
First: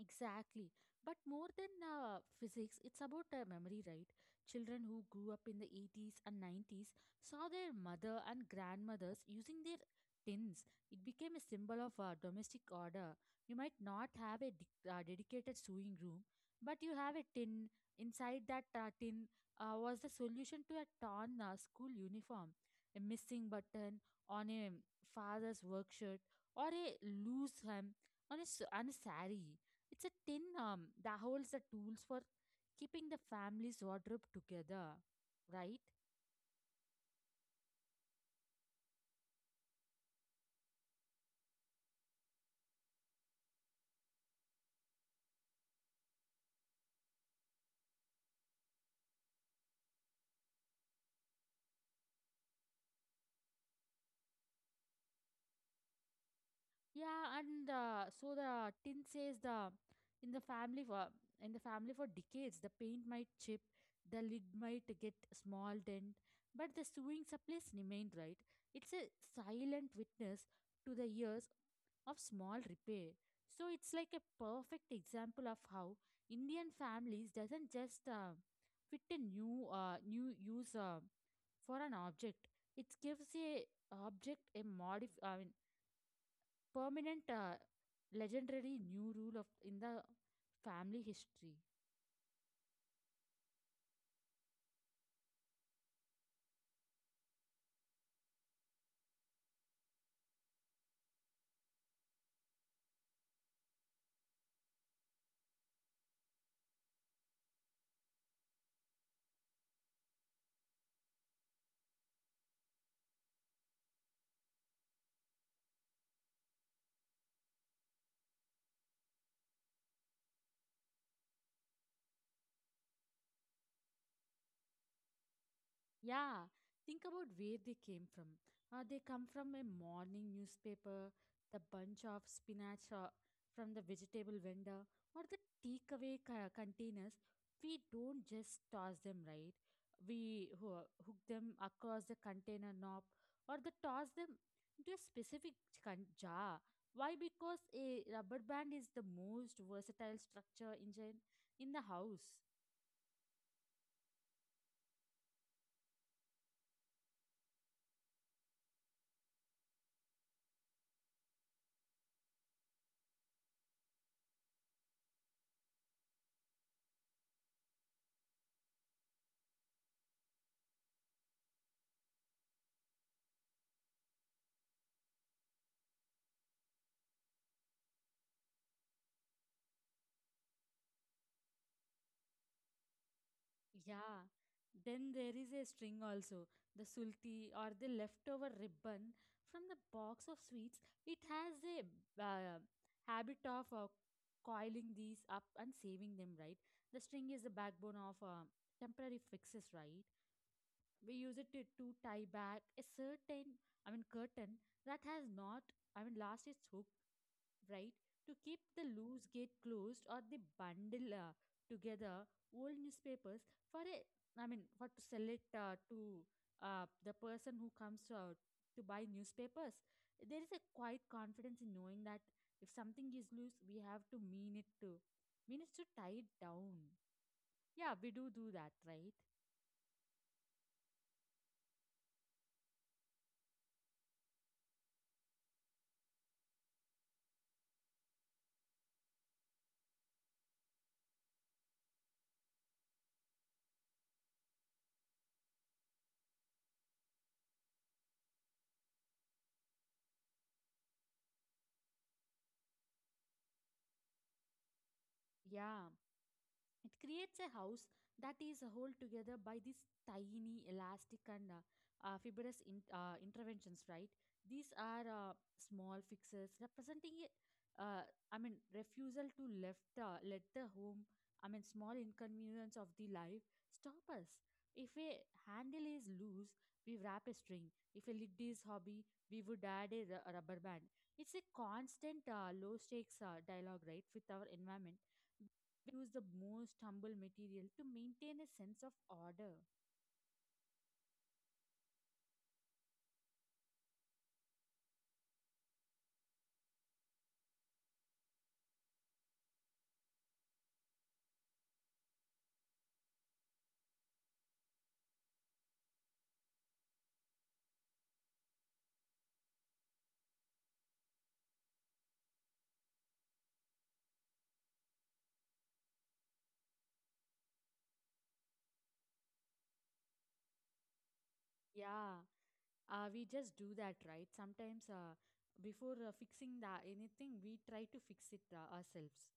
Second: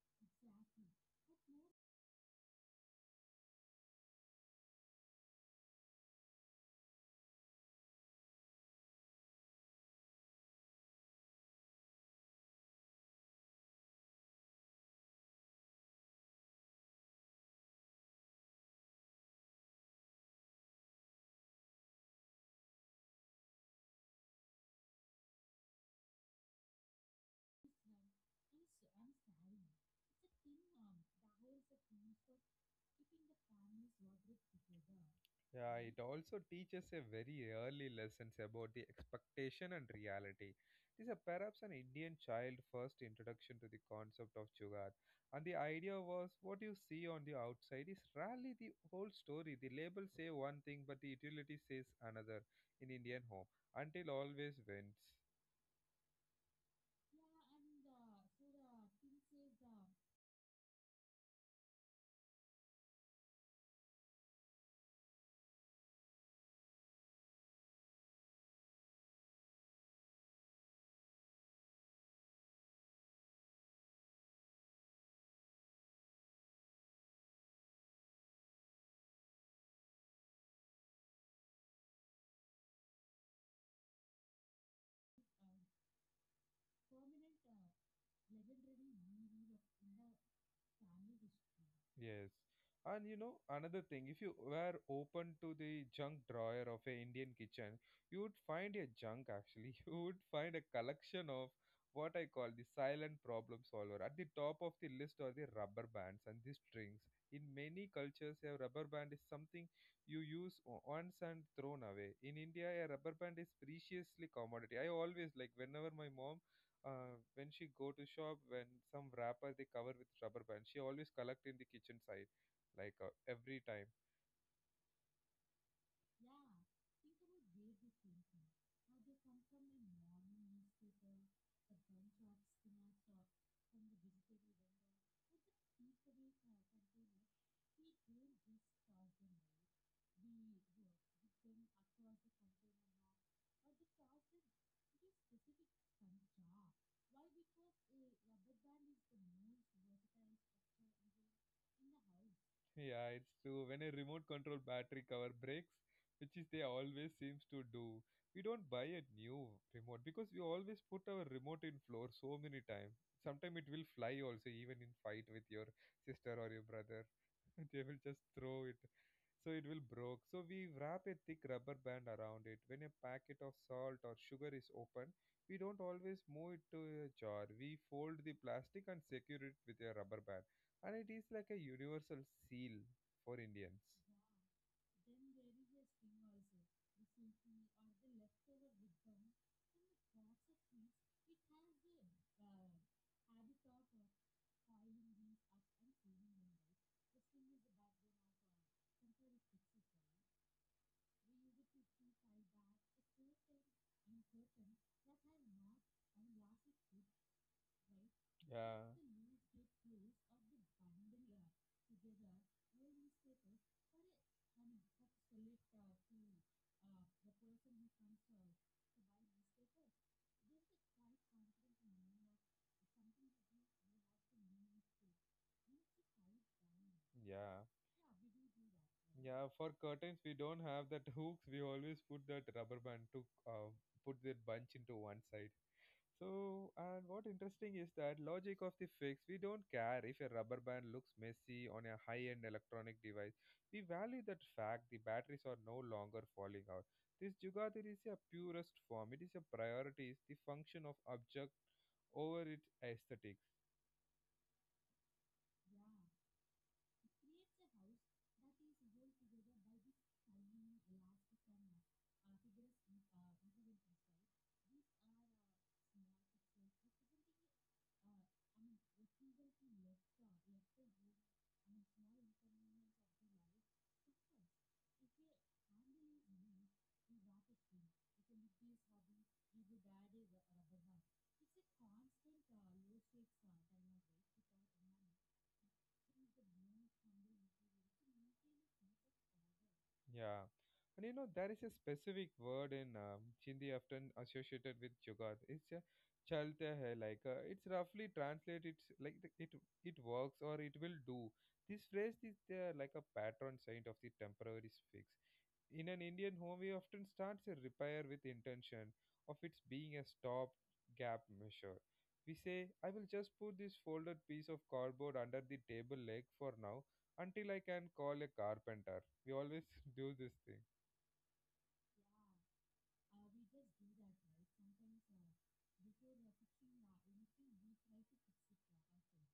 Speaker 2: Exactly. But more than physics, it's about memory, right? Children who grew up in the 80s and 90s saw their mother and grandmothers using their tins. It became a symbol of domestic order. You might not have a dedicated sewing room, but you have a tin. Inside that tin was the solution to a torn school uniform, a missing button on a father's work shirt, or a loose hem on a, on a sari. It's a tin that holds the tools for keeping the family's wardrobe together, right?
Speaker 1: Yeah, it also teaches a very early lessons about the expectation and reality. This is perhaps an Indian child first introduction to the concept of jugaad. And the idea was what you see on the outside is rarely the whole story. The labels say one thing, but the utility says another in Indian home until always wins.
Speaker 2: Yeah, and so the tin says the in the family for in the family for decades. The paint might chip, the lid might get small dent, but the sewing supplies remained, right. It's a silent witness to the years of small repair. So it's like a perfect example of how Indian families doesn't just fit a new use for an object. It gives a object a modif I mean, permanent legendary new rule of in the family history.
Speaker 1: Yes. And you know, another thing, if you were open to the junk drawer of a Indian kitchen, you would find a junk actually. You would find a collection of what I call the silent problem solver. At the top of the list are the rubber bands and the strings. In many cultures, a rubber band is something you use once and thrown away. In India, a rubber band is preciously commodity. I always like whenever my mom when she go to shop, when some wrapper they cover with rubber band, she always collect in the kitchen side, like every time.
Speaker 2: Yeah, think about where they came from. They come from a morning newspaper, the bunch of spinach from the vegetable vendor, or the takeaway containers. We don't just toss them, right. We hook them across the container knob or the toss them into a specific jar. Why? Because a rubber band is the most versatile structure engine in the house.
Speaker 1: Yeah, it's true, when a remote control battery cover breaks, which is they always seems to do, we don't buy a new remote, because we always put our remote in floor so many times. Sometimes it will fly also, even in fight with your sister or your brother. They will just throw it, so it will broke, so we wrap a thick rubber band around it. When a packet of salt or sugar is opened, we don't always move it to a jar. We fold the plastic and secure it with a rubber band, and it is like a universal seal for indians.
Speaker 2: Yeah, then there is a string also. The sulti or the leftover ribbon from the box of sweets. It has a uh, habit of coiling these up and saving them, right? The string is the backbone of temporary fixes, right? We use it to tie back a certain I mean curtain that has not I mean lost its hook, right, to keep the
Speaker 1: yeah
Speaker 2: loose gate closed, or the bundle together, old newspapers for a I mean for to sell it, to the person who comes to buy newspapers. There is a quiet confidence in knowing that if something is loose, we have to tie it down.
Speaker 1: yeah
Speaker 2: Yeah, we do do that, right.
Speaker 1: yeah, for curtains we don't have that hooks. We always put that rubber band to put the bunch into one side. So, and what interesting is that logic of the fix, we don't care if a rubber band looks messy on a high-end electronic device. We value that fact the batteries are no longer falling out. This Jugadir is a purest form. It is a priority, it's the function of object over its aesthetic.
Speaker 2: Yeah. It creates a house that is held together by these tiny, elastic, and fibrous interventions, right? These are small fixes representing a, refusal to let the home, small inconvenience of the life stop us. If a handle is loose, we wrap a string. If a lid is hobby, we would add a rubber band. It's a constant low stakes dialogue, right, with our environment. We use the most humble material to maintain a sense of order.
Speaker 1: Yeah. And you know, there is a specific word in Hindi often associated with Jugaad. It's a chalte hai, like it's roughly translated like the, it works or it will do. This phrase is like a patron saint of the temporary fix. In an Indian home, we often start a repair with intention of its being a stop gap measure. We say, I will just put this folded piece of cardboard under the table leg for now until I can call a carpenter. We always do this thing.
Speaker 2: Yeah. We just do that, right. Sometimes before fixing the anything, we try to fix it ourselves,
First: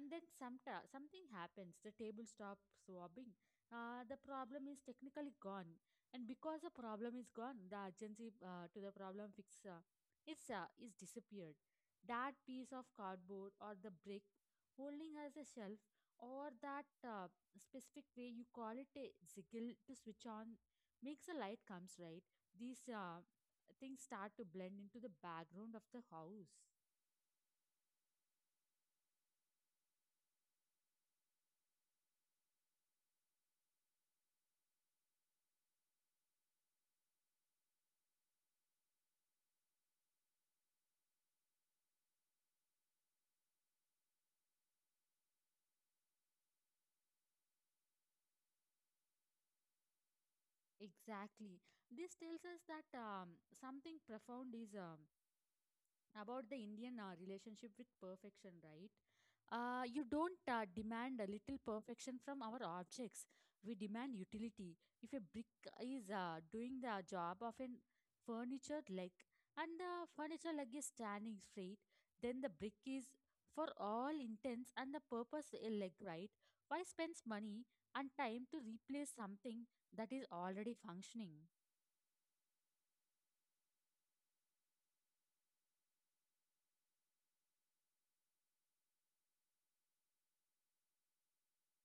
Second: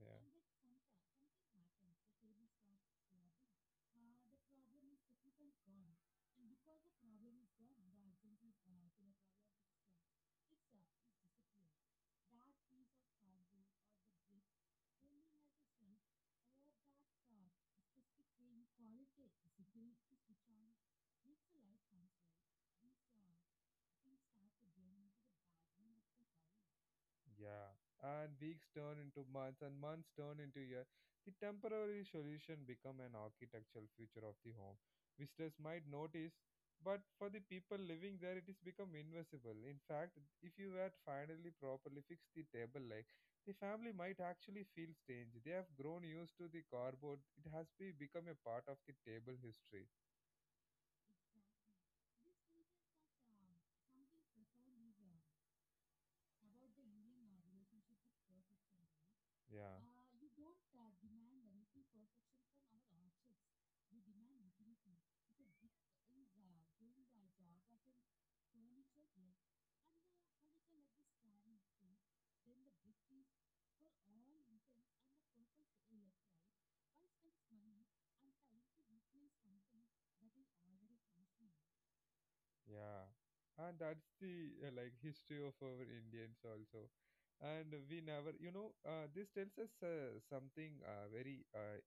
Speaker 1: Yeah.
Speaker 2: then some something happens: the table stops wobbling, the problem is technically gone, and because the problem is gone, the urgency to the problem fix is disappeared. That piece of cardboard, or the brick holding as a shelf, or that specific way you call it, a ziggle to switch on, makes a light comes, right. These things start to blend into the background of the house.
Speaker 1: Yeah, and weeks turn into months, and months turn into years. The temporary solution become an architectural feature of the home. Visitors might notice, but for the people living there, it is become invisible. In fact, if you were to finally properly fix the table leg, the family might actually feel strange. They have grown used to the cardboard. It has become a part of the table history.
Speaker 2: Exactly. This tells us that something profound is about the Indian relationship with perfection, right?
Speaker 1: Yeah.
Speaker 2: You don't demand a little perfection from our objects. We demand utility. If a brick is doing the job of a furniture leg, and the furniture leg is standing straight, then the brick is, for all intents and the purpose, a leg, right? Why spends money and time to replace something that is already functioning?
Speaker 1: Yeah, and that's the like history of our Indians also, and we never, you know, this tells us something very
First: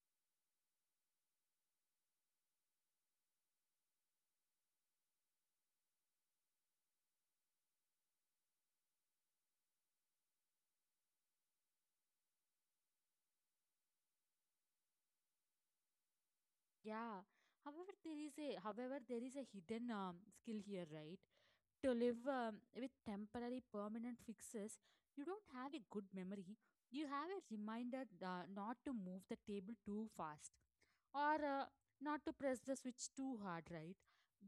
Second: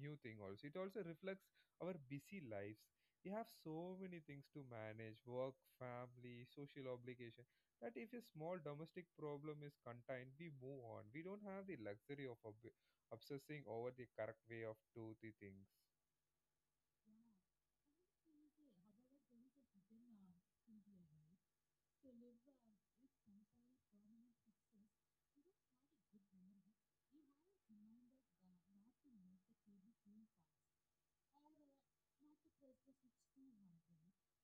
Speaker 1: new thing also. It also reflects our busy lives. We have so many things to manage: work, family, social obligation. That if a small domestic problem is contained, we move on. We don't have the luxury of obsessing over the correct way of do the things.
Speaker 2: Yeah. However, there is a hidden skill here, right? To live with temporary permanent fixes, you don't have a good memory. You have a reminder not to move the table too fast, or not to press the switch too hard, right.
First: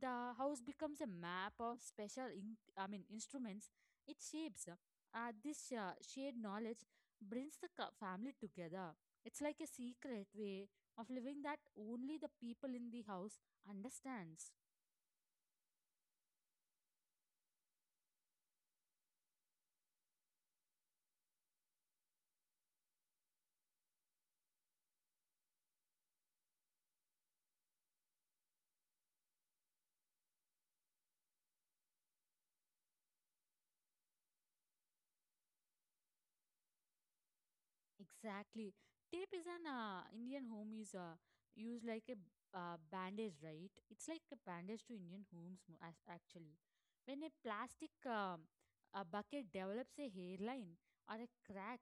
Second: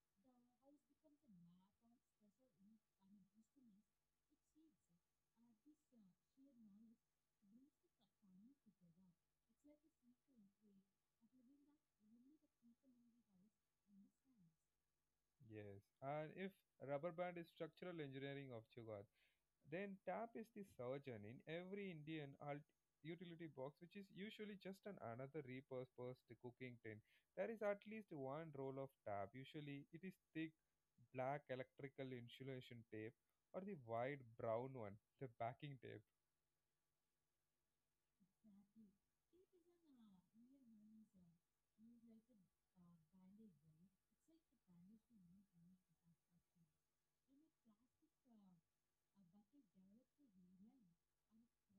Speaker 2: The house becomes a map of special instruments. It shapes this shared knowledge, brings the family together. It's like a secret way of living that only the people in the house understands.
Speaker 1: Yes, and if rubber band is structural engineering of Jugaad, then tap is the surgeon in every Indian utility box, which is usually just an another repurposed cooking tin. There is at least one roll of tap. Usually, it is thick black electrical insulation tape or the wide brown one, the backing tape.
Speaker 2: Exactly. Tape is an Indian home, is used like a bandage, right? It's like a bandage to Indian homes actually. When a plastic a bucket develops a hairline or a crack,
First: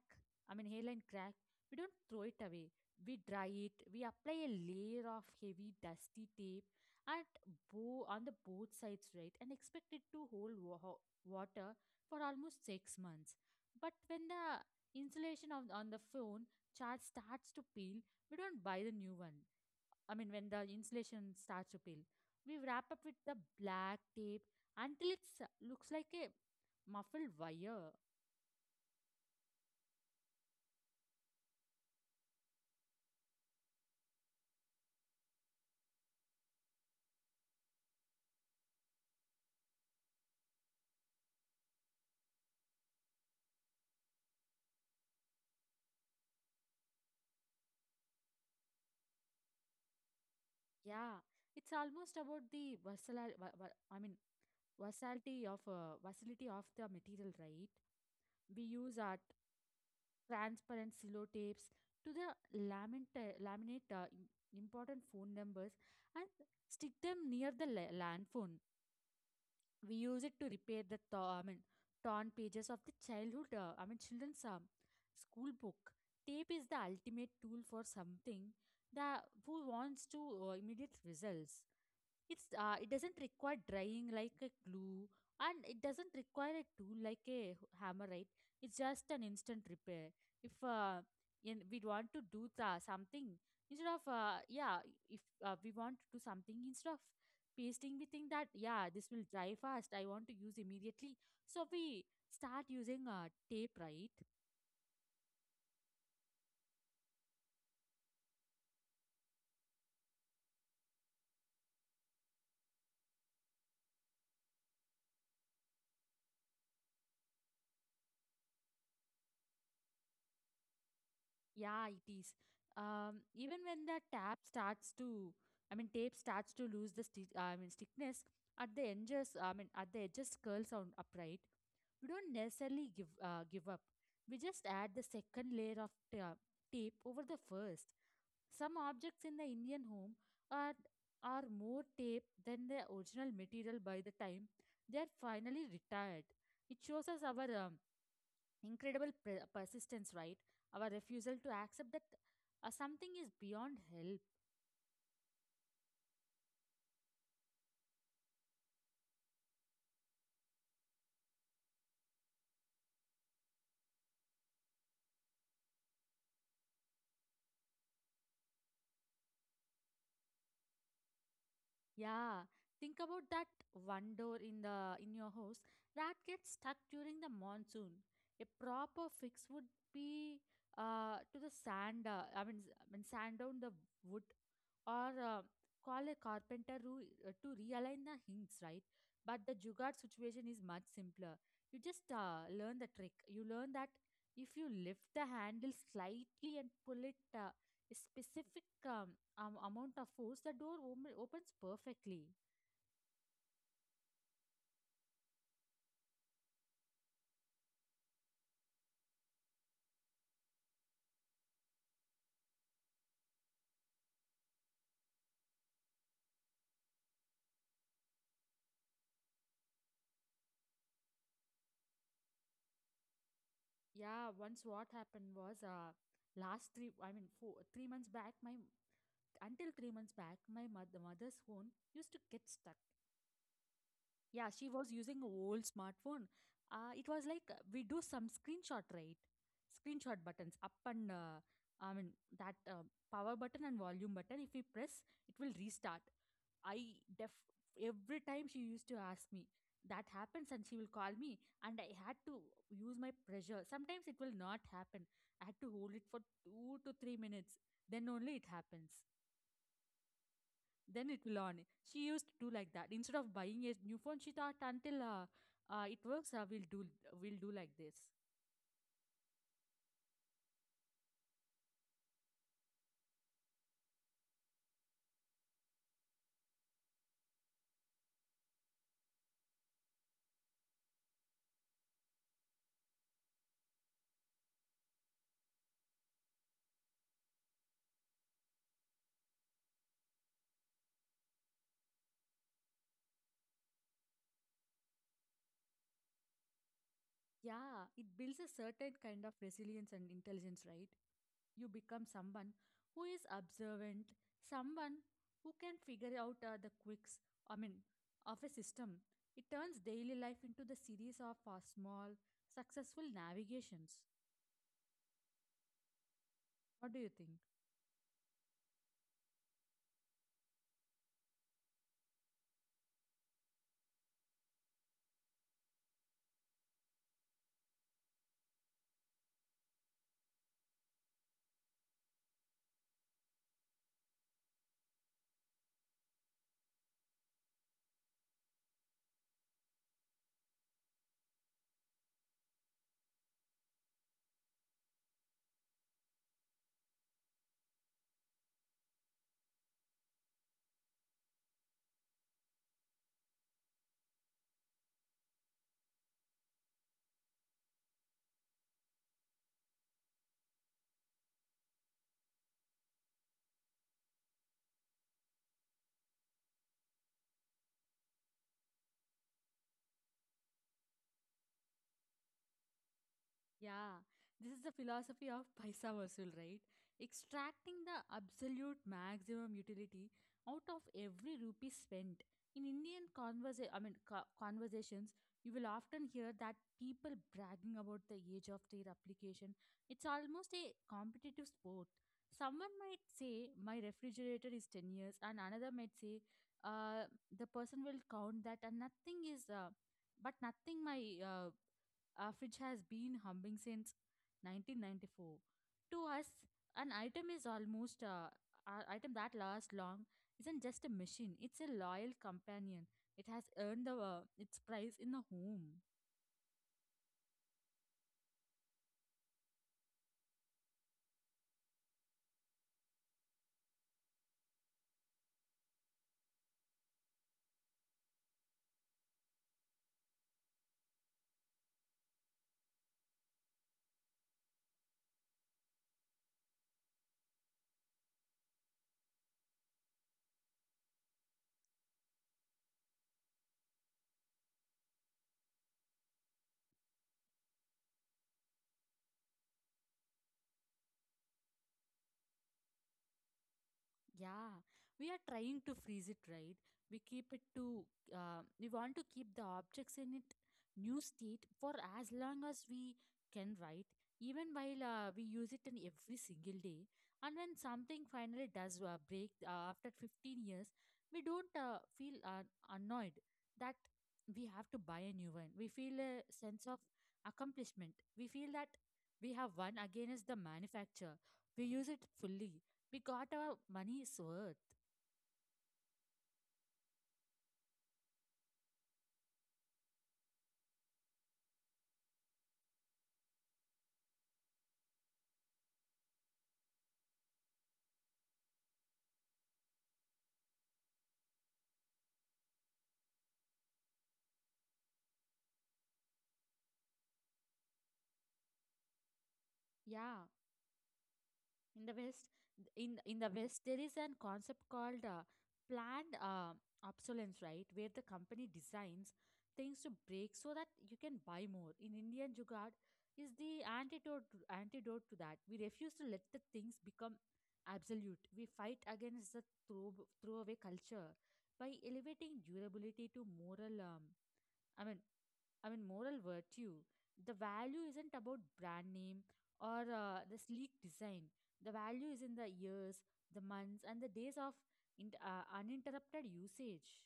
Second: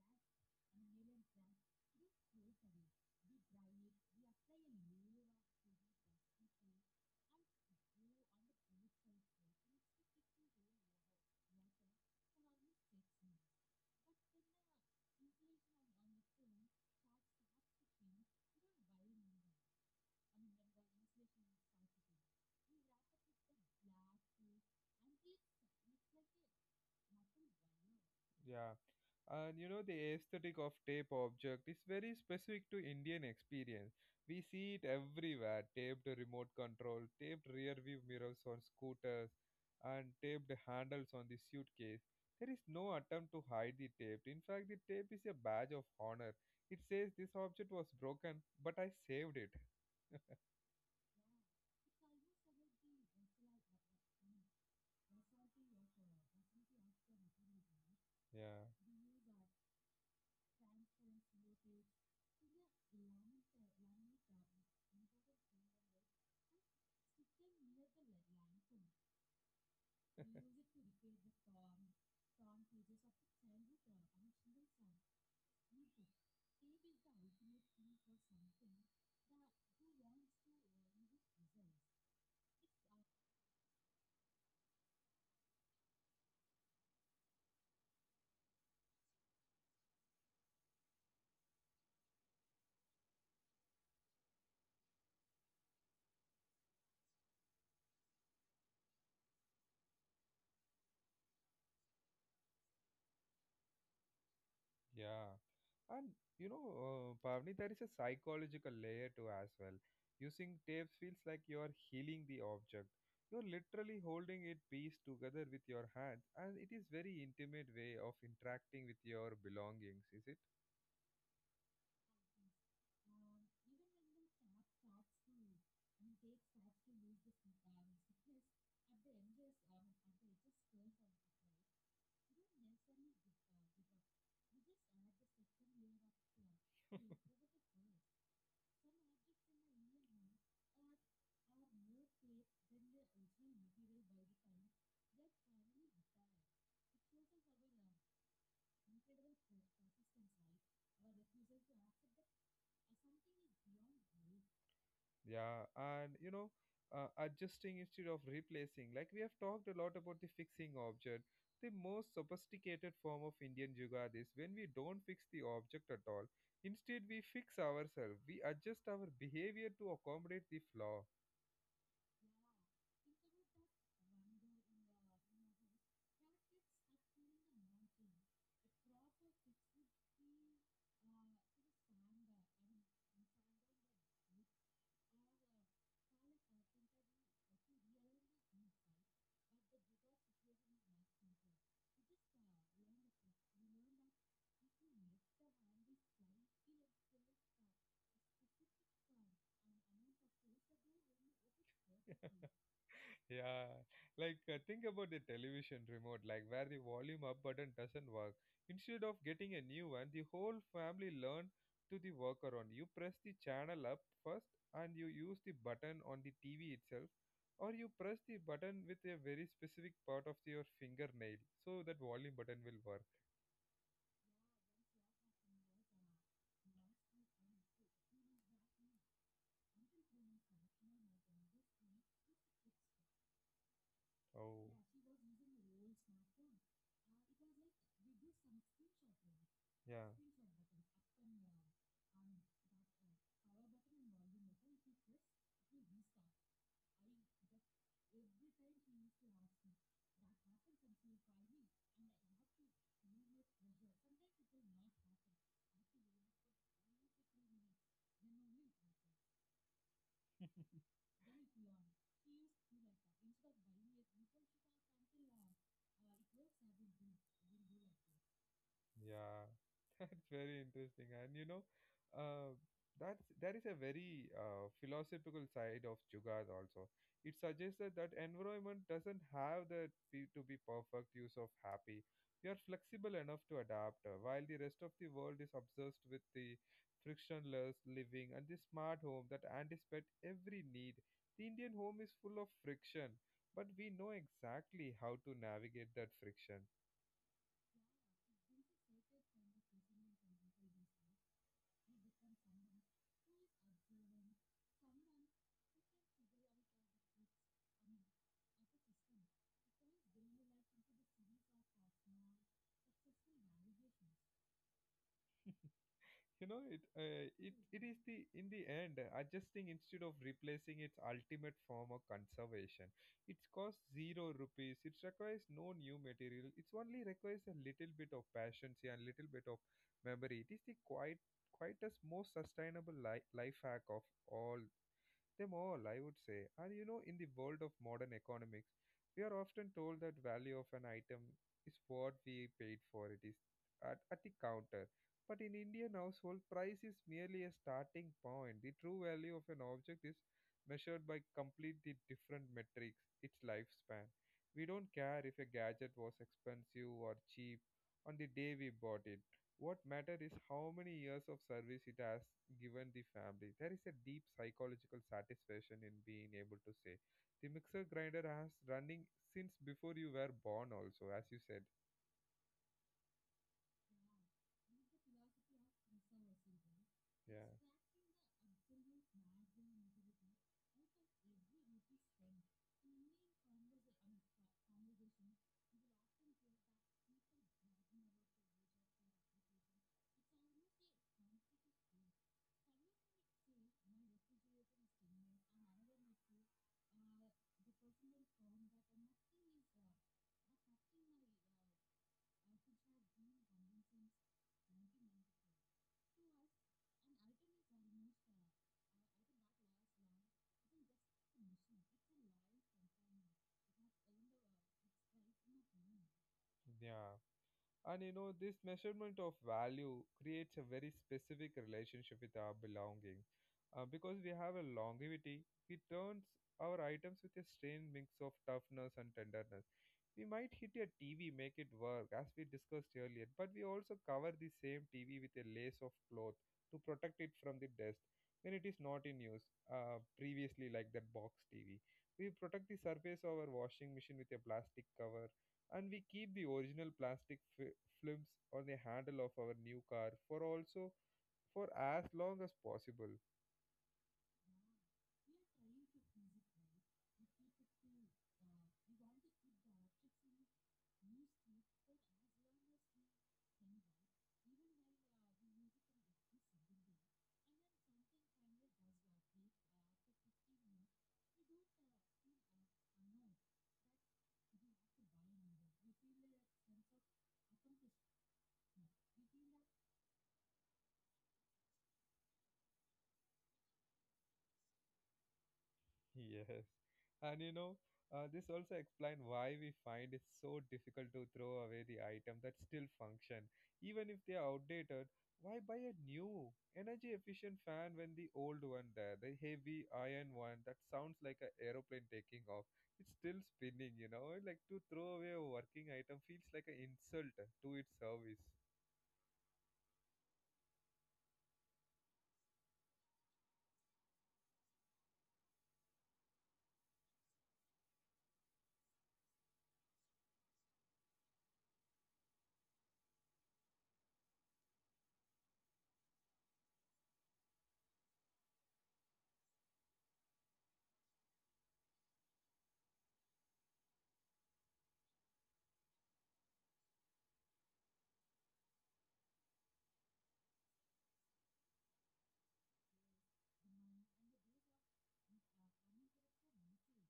Speaker 2: I mean hairline crack, we don't throw it away. We dry it. We apply a layer of heavy dusty tape at on the both sides, right, and expect it to hold water for almost 6 months. But when the insulation of, on the phone charge starts to peel, we don't buy the new one. I mean, when the insulation starts to peel, we wrap up with the black tape until it looks like a muffled wire.
Speaker 1: Yeah. And you know, the aesthetic of tape object is very specific to Indian experience. We see it everywhere: taped remote control, taped rear view mirrors on scooters, and taped handles on the suitcase. There is no attempt to hide the tape. In fact, the tape is a badge of honor. It says this object was broken but I saved it.
Speaker 2: Yeah, it's almost about the versatility. I mean, versatility of the material, right?
Speaker 1: Yeah.
Speaker 2: We use art transparent cello tapes to the laminate important phone numbers and stick them near the land phone. We use it to repair the torn pages of the children's school book. Tape is the ultimate tool for something that who wants to immediate results. It doesn't require drying like a glue, and it doesn't require a tool like a hammer, right. It's just an instant repair. If in, we want to do the, something instead of yeah If we want to do something instead of pasting, we think that, yeah, this will dry fast, I want to use immediately, so we start using tape, right.
Speaker 1: Yeah. And Pavni, there is a psychological layer to as well. Using tapes feels like you are healing the object. You're literally holding it piece together with your hands, and it is very intimate way of interacting with your belongings, is it?
Speaker 2: Yeah, it is. Even when the tape starts to lose the stiffness at the edges. I mean, at the edges curls on upright. We don't necessarily give up. We just add the second layer of tape over the first. Some objects in the Indian home are are more tape than the original material by the time they are finally retired. It shows us our incredible persistence, right? Our refusal to accept that something is beyond help.
Speaker 1: Yeah, and adjusting instead of replacing. Like we have talked a lot about the fixing object, the most sophisticated form of Indian Jugad is when we don't fix the object at all. Instead, we fix ourselves. We adjust our behavior to accommodate the flaw.
Speaker 2: Yeah, think about that one door in the in your house that gets stuck during the monsoon. A proper fix would be to the sand. I mean, s- I mean sand down the wood, or call a carpenter who, to realign the hinges, right? But the jugaad situation is much simpler. You just learn the trick. You learn that if you lift the handle slightly and pull it a specific amount of force, the door opens perfectly.
Speaker 1: Yeah, like think about the television remote, like where the volume up button doesn't work. Instead of getting a new one, the whole family learned to the workaround. You press the channel up first and you use the button on the TV itself, or you press the button with a very specific part of your fingernail so that volume button will work.
Speaker 2: Yeah, once what happened was last three, I mean, four, 3 months back, my until 3 months back, my mother's phone used to get stuck. Yeah,
Speaker 1: Oh,
Speaker 2: she was using a old smartphone. It was like, we do some screenshot, right?
Speaker 1: yeah,
Speaker 2: Screenshot buttons up, and I mean that power button and volume button. If we press, it will restart. I def Every time she used to ask me that happens, and she will call me, and I had to use my pressure. Sometimes it will not happen. I had to hold it for 2 to 3 minutes. Then only it happens, then it will on. She used to do like that. Instead of buying a new phone, she thought, until it works, we'll do like this.
Speaker 1: yeah. That's very interesting, and you know, uh, that's there is a very philosophical side of Jugaad also. It suggests that, environment doesn't have the be, to be perfect use of happy. You are flexible enough to adapt, while the rest of the world is obsessed with the frictionless living and the smart home that anticipate every need. The Indian home is full of friction, but we know exactly how to navigate that friction.
Speaker 2: Yeah, it builds a certain kind of resilience and intelligence, right? You become someone who is observant, someone who can figure out the quirks. I mean, of a system. It turns daily life into the series of small, successful navigations.
Speaker 1: you know it
Speaker 2: What do you
Speaker 1: uh,
Speaker 2: think?
Speaker 1: it it is the in the end adjusting instead of replacing its ultimate form of conservation. It costs 0 rupees. It requires no new material. It's only requires a little bit of patience and little bit of memory. It is the quite quietest most sustainable life hack of all them all, I would say. And you know, in the world of modern economics, we are often told that value of an item is what we paid for it is at the counter. But in Indian household, price is merely a starting point. The true value of an object is measured by completely different metrics, its lifespan. We don't care if a gadget was expensive or cheap on the day we bought it. What matters is how many years of service it has given the family. There is a deep psychological satisfaction in being able to say, the mixer grinder has running since before you were born also, as you said.
Speaker 2: Yeah, this is the philosophy of paisa vasool, right?
Speaker 1: Yeah.
Speaker 2: Extracting the absolute maximum utility out of every rupee spent. In Indian conversations, you will often hear that people bragging about the age of their application. It's almost a competitive sport. Someone might say, my refrigerator is 10 years, and another might say, uh, the person will count that, and nothing is, but nothing my which has been humming since 1994. To us, an item is almost uh, an item that lasts long isn't just a machine; it's a loyal companion. It has earned its price in the home.
Speaker 1: Yeah. And you know, this measurement of value creates a very specific relationship with our belonging. Because we have a longevity, we turns our items with a strange mix of toughness and tenderness. We might hit a TV, make it work, as we discussed earlier, but we also cover the same TV with a lace of cloth to protect it from the dust when it is not in use, previously, like that box TV. We protect the surface of our washing machine with a plastic cover, and we keep the original plastic films on the handle of our new car for also for as long as possible.
Speaker 2: Yeah, we are trying to freeze it, right? We keep it to, we want to keep the objects in it new state for as long as we can, right? Even while we use it in every single day, and when something finally does break after 15 years, we don't feel annoyed that we have to buy a new one. We feel a sense of accomplishment. We feel that we have won against the manufacturer. We use it fully, we got our money's worth.
Speaker 1: Yes. And you know, this also explains why we find it so difficult to throw away the item that still function, even if they are outdated. Why buy a new energy efficient fan when the old one there, the heavy iron one that sounds like an aeroplane taking off, it's still spinning. You know, like to throw away a working item feels like an insult to its service.
Speaker 2: Yeah, in the West, in the West, there is an concept called planned obsolescence, right? Where the company designs things to break so that you can buy more. In Indian Jugaad, is the antidote to that. We refuse to let the things become absolute. We fight against the throwaway culture by elevating durability to moral. I mean Moral virtue. The value isn't about brand name or the sleek design. The value is in the years, the months, and the days of uninterrupted usage.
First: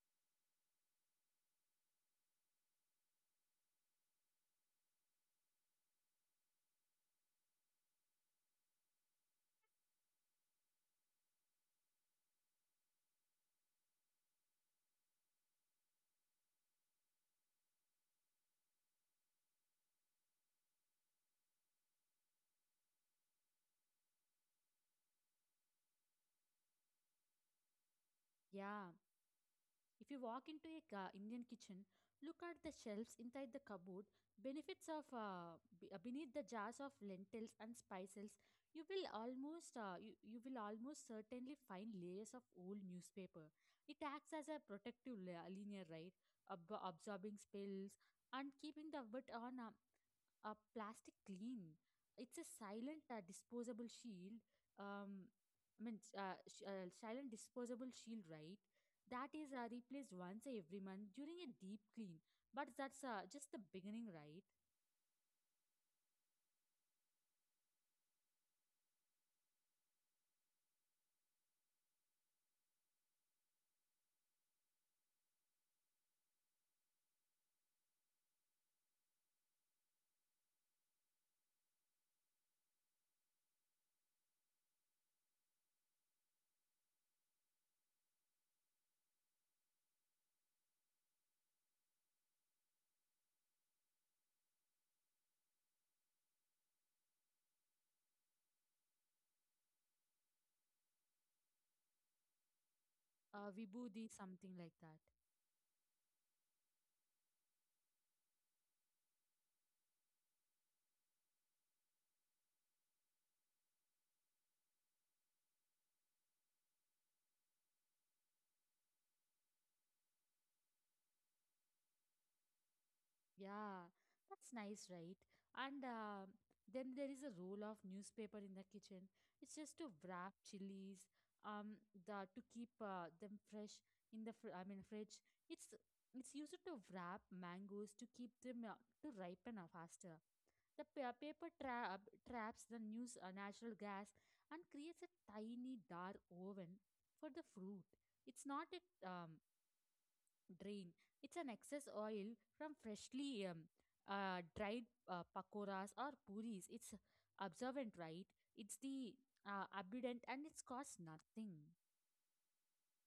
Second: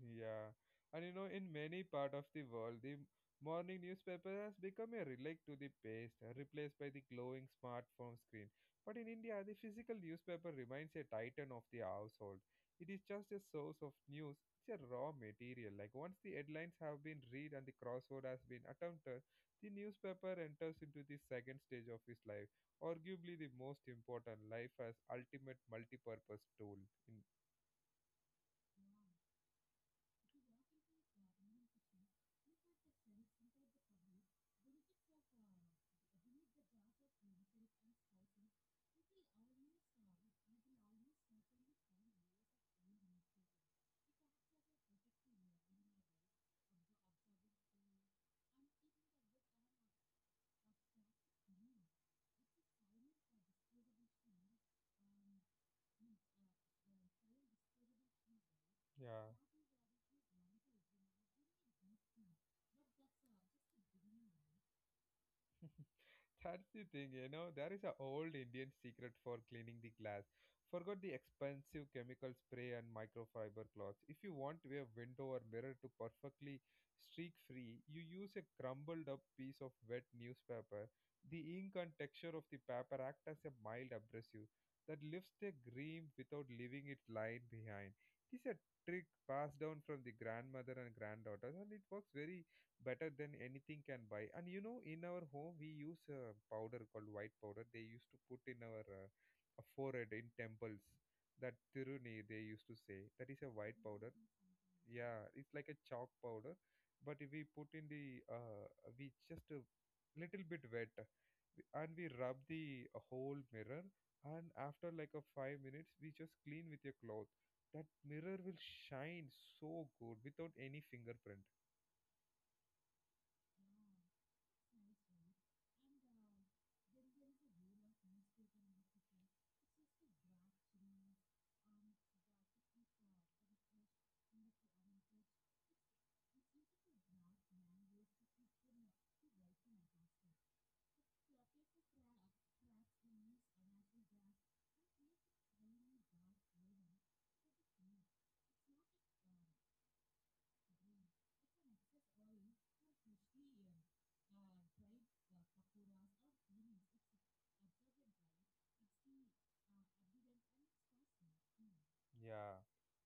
Speaker 1: Yeah, and you know, in many part of the world, the morning newspaper has become a relic to the past, replaced by the glowing smartphone screen. But in India, the physical newspaper remains a titan of the household. It is just a source of news. It's a raw material. Like once the headlines have been read and the crossword has been attempted, the newspaper enters into the second stage of his life, arguably the most important life as ultimate multi-purpose tool. In,
Speaker 2: Yeah. If you walk into a Indian kitchen, look at the shelves inside the cupboard, benefits of beneath the jars of lentils and spices. You will you will almost certainly find layers of old newspaper. It acts as a linear, right? Absorbing spills and keeping the wit on a plastic clean. It's a silent disposable shield. Um, Silent disposable shield, right? That
Speaker 1: yeah.
Speaker 2: is replaced once every month during a deep clean. But that's just the beginning, right?
Speaker 1: That's the thing, you know. There is a old Indian secret for cleaning the glass. Forgot the expensive chemical spray and microfiber cloths. If you want a window or mirror to perfectly streak free, you use a crumbled up piece of wet newspaper. The ink and texture of the paper act as a mild abrasive that lifts the cream without leaving it lying behind. This a trick passed down from the grandmother and granddaughters, and it works very better than anything can buy. And you know, in our home, we use a powder called white powder. They used to put in our forehead in temples. That tiruni, they used to say. That is a white
Speaker 2: Vibhuti,
Speaker 1: powder.
Speaker 2: something like that.
Speaker 1: Yeah, it's like a chalk powder, but we put in the we just a little bit wet, and we rub the whole mirror. And after like a 5 minutes, we just clean with your cloth. That mirror will shine so good without any fingerprint.
Speaker 2: Yeah, that's nice, right? And then there is a roll of newspaper in the kitchen. It's just to wrap chilies, um, the to keep them fresh in the fridge. It's it's used to wrap mangoes to keep them to ripen faster. The paper trap traps the news natural gas and creates a tiny dark oven for the fruit. It's not a drain. It's an excess oil from freshly dried pakoras or puris. It's absorbent, right? It's the abundant and it's costs nothing.
Speaker 1: Yeah,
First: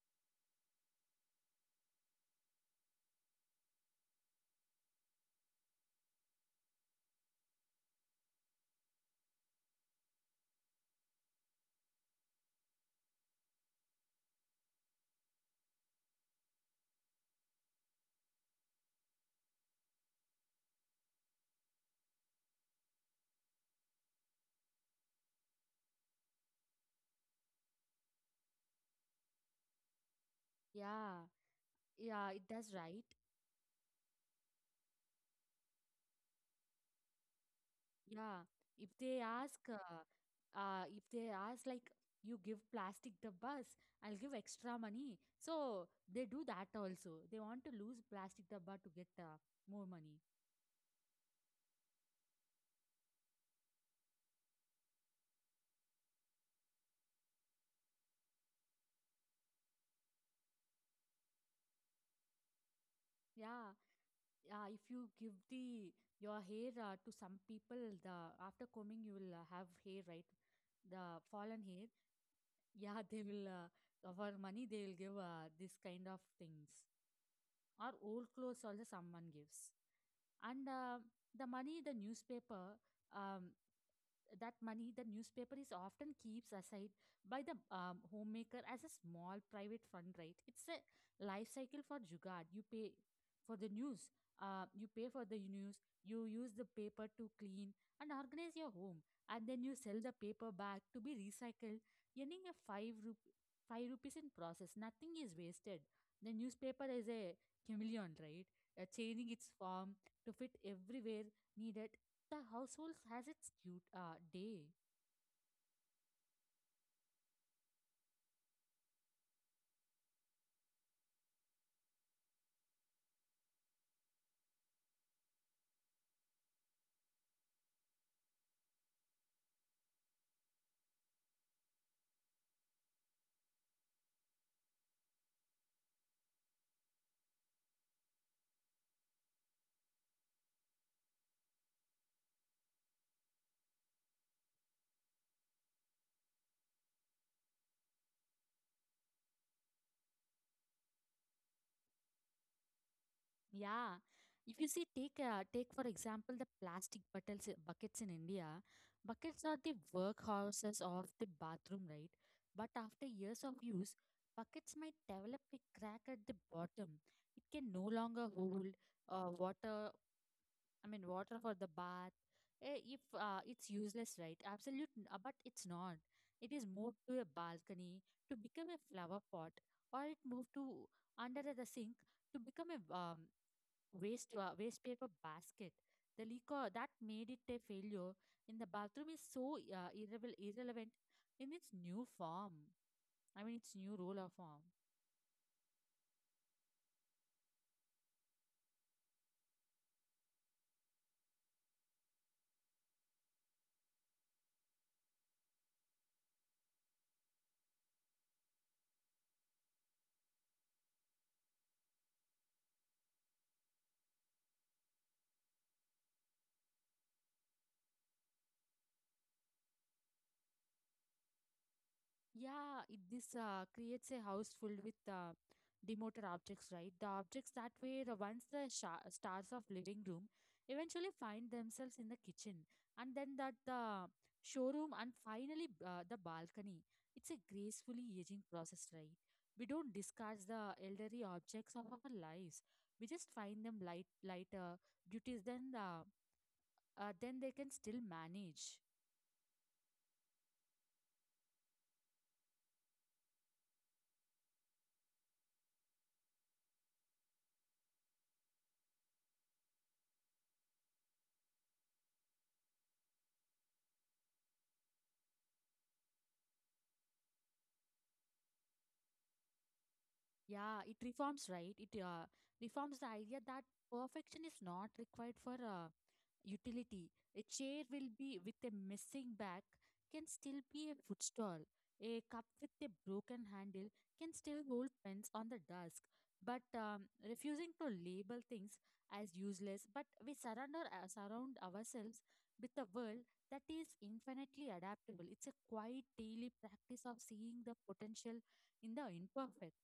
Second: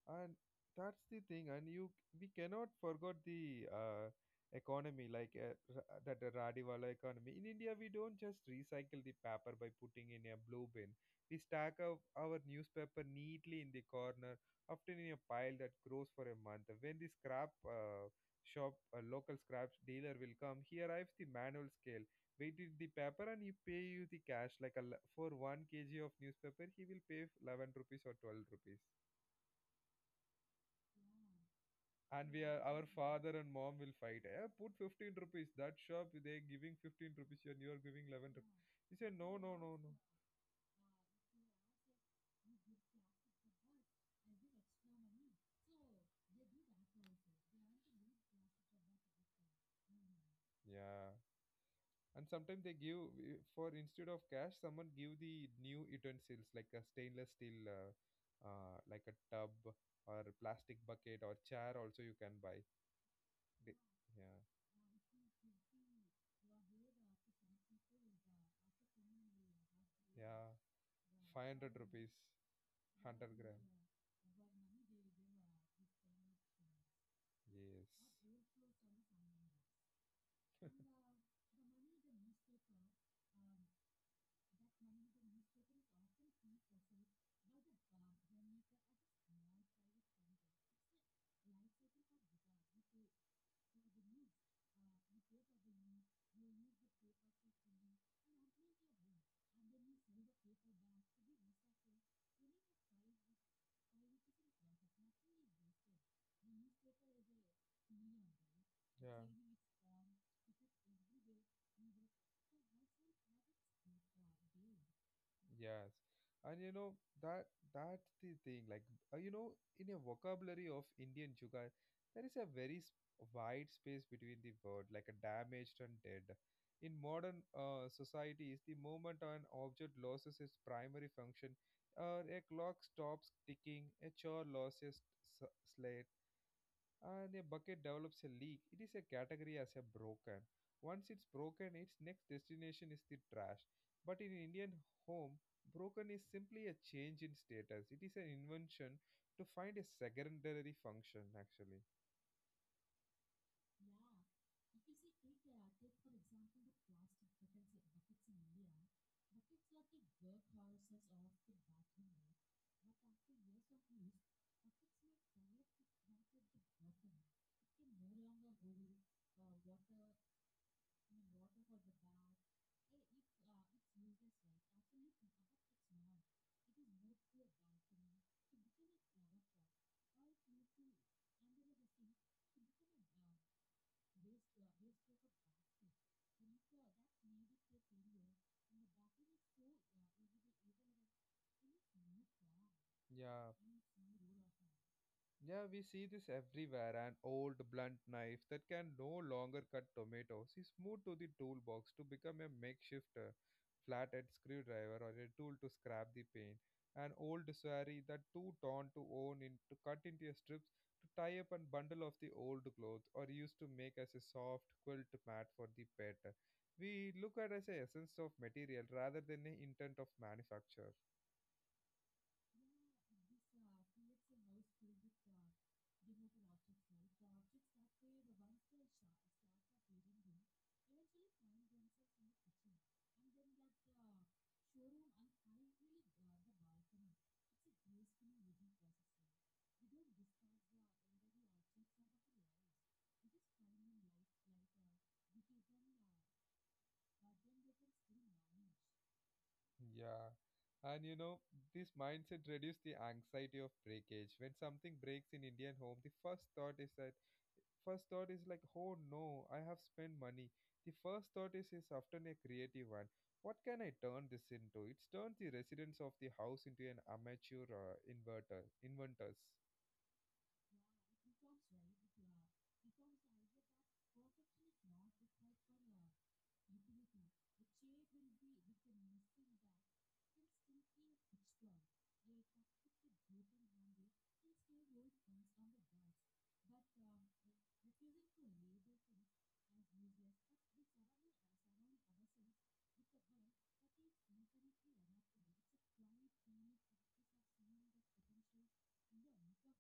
Speaker 1: and that's the thing, and you we cannot forget the economy, like ra- that Radiwala economy. In India, we don't just recycle the paper by putting in a blue bin. We stack up our newspaper neatly in the corner, often in a pile that grows for a month. When the scrap shop, a local scrap dealer will come, he arrives the manual scale, weighted the paper, and he pay you the cash. Like for one kg of newspaper, he will pay 11 rupees or 12 rupees.
Speaker 2: Yeah,
Speaker 1: And
Speaker 2: yeah,
Speaker 1: we
Speaker 2: it
Speaker 1: are
Speaker 2: does,
Speaker 1: our
Speaker 2: right?
Speaker 1: father and mom will fight. Eh, put 15 rupees. That shop they giving 15 rupees and you're giving 11
Speaker 2: Yeah.
Speaker 1: rupees.
Speaker 2: If
Speaker 1: He said
Speaker 2: they
Speaker 1: no, no,
Speaker 2: ask,
Speaker 1: no, no.
Speaker 2: uh, if they ask, like, you give plastic the bus, I'll give extra money. So they do that also. They want to lose plastic the to get more money.
Speaker 1: Yeah. And sometimes they give for instead of cash, someone give the new utensils like a stainless steel, like a tub or a plastic bucket or chair. Also you can buy. They,
Speaker 2: Yeah.
Speaker 1: yeah,
Speaker 2: If you give the your hair to some people the after combing you will have hair, right?
Speaker 1: yeah.
Speaker 2: The fallen
Speaker 1: 500
Speaker 2: hair.
Speaker 1: rupees,
Speaker 2: Yeah, they
Speaker 1: 100
Speaker 2: will
Speaker 1: gram.
Speaker 2: for money they will give this kind of things,
Speaker 1: Yes.
Speaker 2: or old clothes also someone gives. And the money the newspaper um, that money the newspaper is often keeps aside by the homemaker as a small private fund, right? It's a life cycle for jugad. You pay for the news you pay for the news, you use the paper to clean and organize your home, and then you sell the paper back to be recycled, earning a 5 rupees in process. Nothing is wasted. The newspaper is a chameleon, right?
Speaker 1: Yeah.
Speaker 2: Changing its form to fit everywhere needed. The household has its due, day.
Speaker 1: Yes, and you know that that's the thing. Like you know, in a vocabulary of Indian Jugaad, there is a very wide space between the word, like a damaged and dead. In modern societies, the moment an object loses its primary function, a clock stops ticking, a chair loses s- slate, and a bucket develops a leak, it is a category as a broken. Once it's broken, its next destination is the trash. But in Indian home, broken is simply a change in status. It is an invention to find a secondary function actually.
Speaker 2: Yeah, if you see, take take for example the plastic buckets in India. Buckets are the workhorses of the bathroom, right? But after years of use, buckets might develop a crack at the bottom. It can no longer hold water. I mean, water for the bath. Eh, if it's useless, right? Absolute, but it's not. It is moved to a balcony to become a flower pot, or it moved to under the sink to become a waste paper basket. The leaker that made it a failure in the bathroom is so irrelevant in its new form. I
Speaker 1: Yeah,
Speaker 2: mean, its new role of form.
Speaker 1: yeah, we see this everywhere. An old blunt knife that can no longer cut tomatoes is moved to the toolbox to become a makeshift flathead screwdriver or a tool to scrap the paint, an old sari that too torn to own in to cut into a strips to tie up and bundle of the old clothes or used to make as a soft quilt mat for the pet. We look at as a essence of material rather than the intent of manufacture.
Speaker 2: Yeah, it, this creates a house filled with demoted objects, right? The objects that were once the sha stars of living room eventually find themselves in the kitchen, and then that the showroom, and finally the balcony. It's a gracefully aging process, right? We don't discard the elderly objects of our lives. We just find them lighter duties than the then they can still manage.
Speaker 1: Yeah. And you know, this mindset reduces the anxiety of breakage. When something breaks in Indian home, the first thought is that first thought is like, oh no, I have spent money. The first thought is often a creative one. What can I turn this into? It's turned the residents of the house into an amateur inverter inventors.
Speaker 2: Yeah, it reforms, right? It reforms the idea that perfection is not required for utility. A chair will be with a missing back can still be a footstool. A cup with a broken handle can still hold pens on the desk. But refusing to label things as useless, but we surround ourselves with a world that is infinitely adaptable. It's a quiet daily practice of seeing the potential in the imperfect.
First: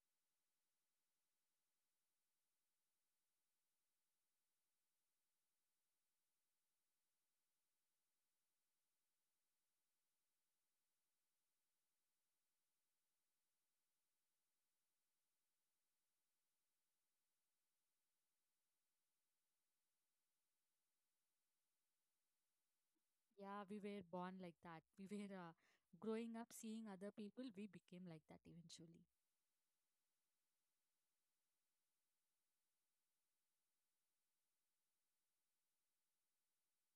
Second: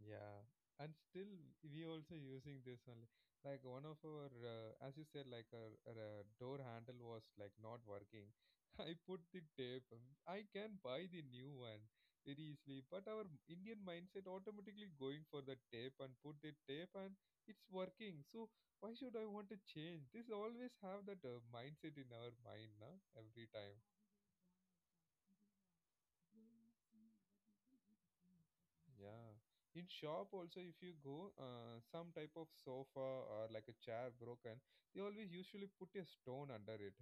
Speaker 1: Yeah, and still we also using this only. Like one of our, as you said, like our door handle was like not working. I put the tape. I can buy the new one very easily, but our Indian mindset automatically going for the tape and put the tape and it's working. So why should I want to change? This always have that mindset in our mind, na every
Speaker 2: Yeah,
Speaker 1: time.
Speaker 2: we were born like that. We were growing up seeing other people, we became like that eventually.
Speaker 1: Yeah. In shop also, if you go, some type of sofa or like a chair broken, they always usually put a stone under it,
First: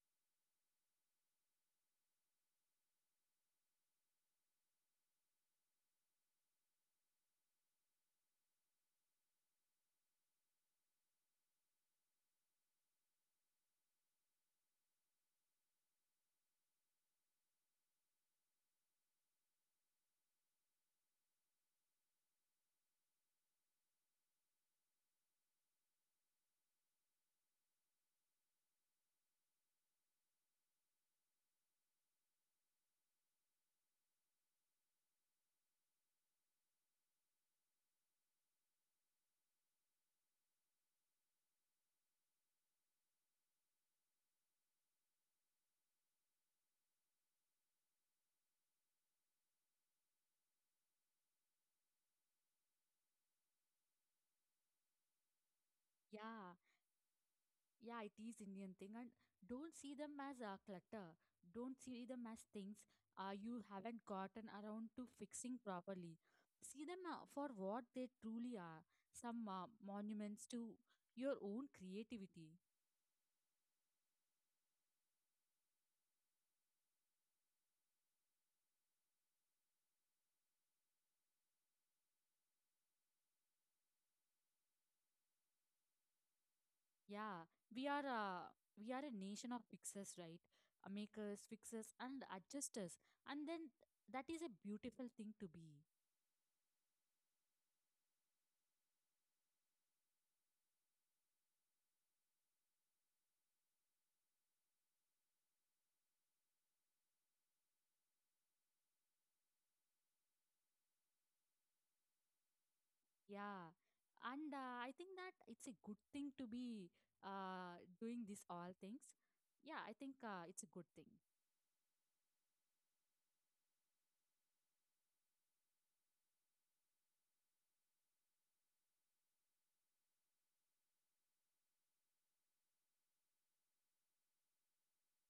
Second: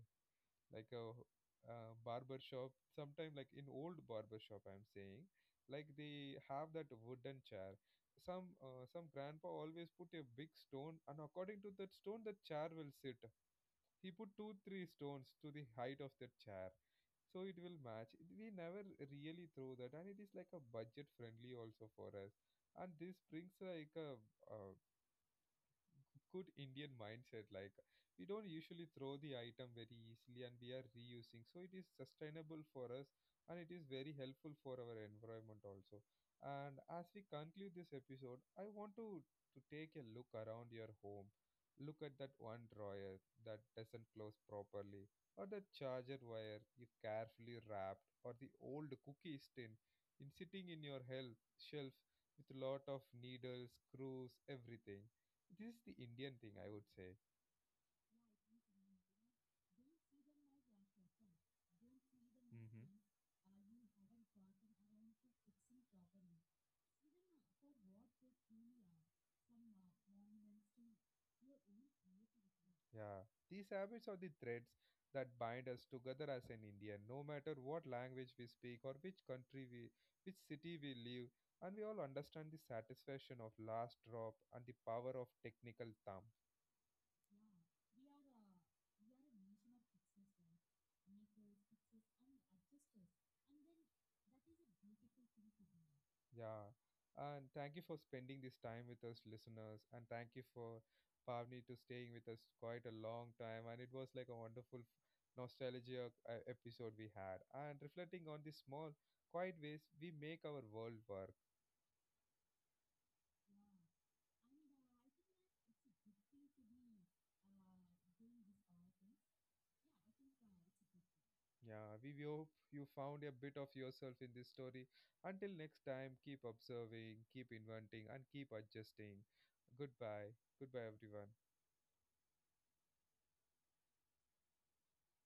Speaker 1: like a barber shop. Sometime like in old barber shop, I'm saying, like they have that wooden chair. Some grandpa always put a big stone, and according to that stone, the chair will sit. He put two, three stones to the height of the chair, so it will match. We never really throw that, and it is like a budget friendly also for us. And this brings like a, uh good Indian mindset. Like we don't usually throw the item very easily, and we are reusing. So it is sustainable for us, and it is very helpful for our environment also. And as we conclude this episode, I want to take a look around your home. Look at that one drawer that doesn't close properly, or the charger wire you carefully wrapped, or the old cookie tin in sitting in your help shelf with a lot of needles, screws, everything. This is the Indian thing,
Speaker 2: Yeah,
Speaker 1: I would say.
Speaker 2: yeah, it is Indian thing. And don't see them as clutter. Don't see them as things
Speaker 1: Mm-hmm.
Speaker 2: you haven't gotten around to fixing properly. See them for what they truly are, some monuments to your own creativity.
Speaker 1: Yeah, these habits are the threads that bind us together as an Indian, no matter what language we speak or which country which city we live, and we all understand the satisfaction of last drop and the power of technical thumb.
Speaker 2: Yeah, we are uh, we are a nation of fixers, right? Makers, fixers, and adjusters, and then that is a beautiful thing to be.
Speaker 1: Yeah, and thank you for spending this time with us, listeners, and thank you for Pavni to staying with us quite a long time. And it was like a wonderful nostalgia episode we had, and reflecting on the small, quiet ways we make our world work.
Speaker 2: Yeah, and I think that it's a good thing to be doing these all things. Yeah, I think it's a good thing.
Speaker 1: Yeah, we hope you found a bit of yourself in this story. Until next time, keep observing, keep inventing, and keep adjusting. Goodbye, goodbye, everyone.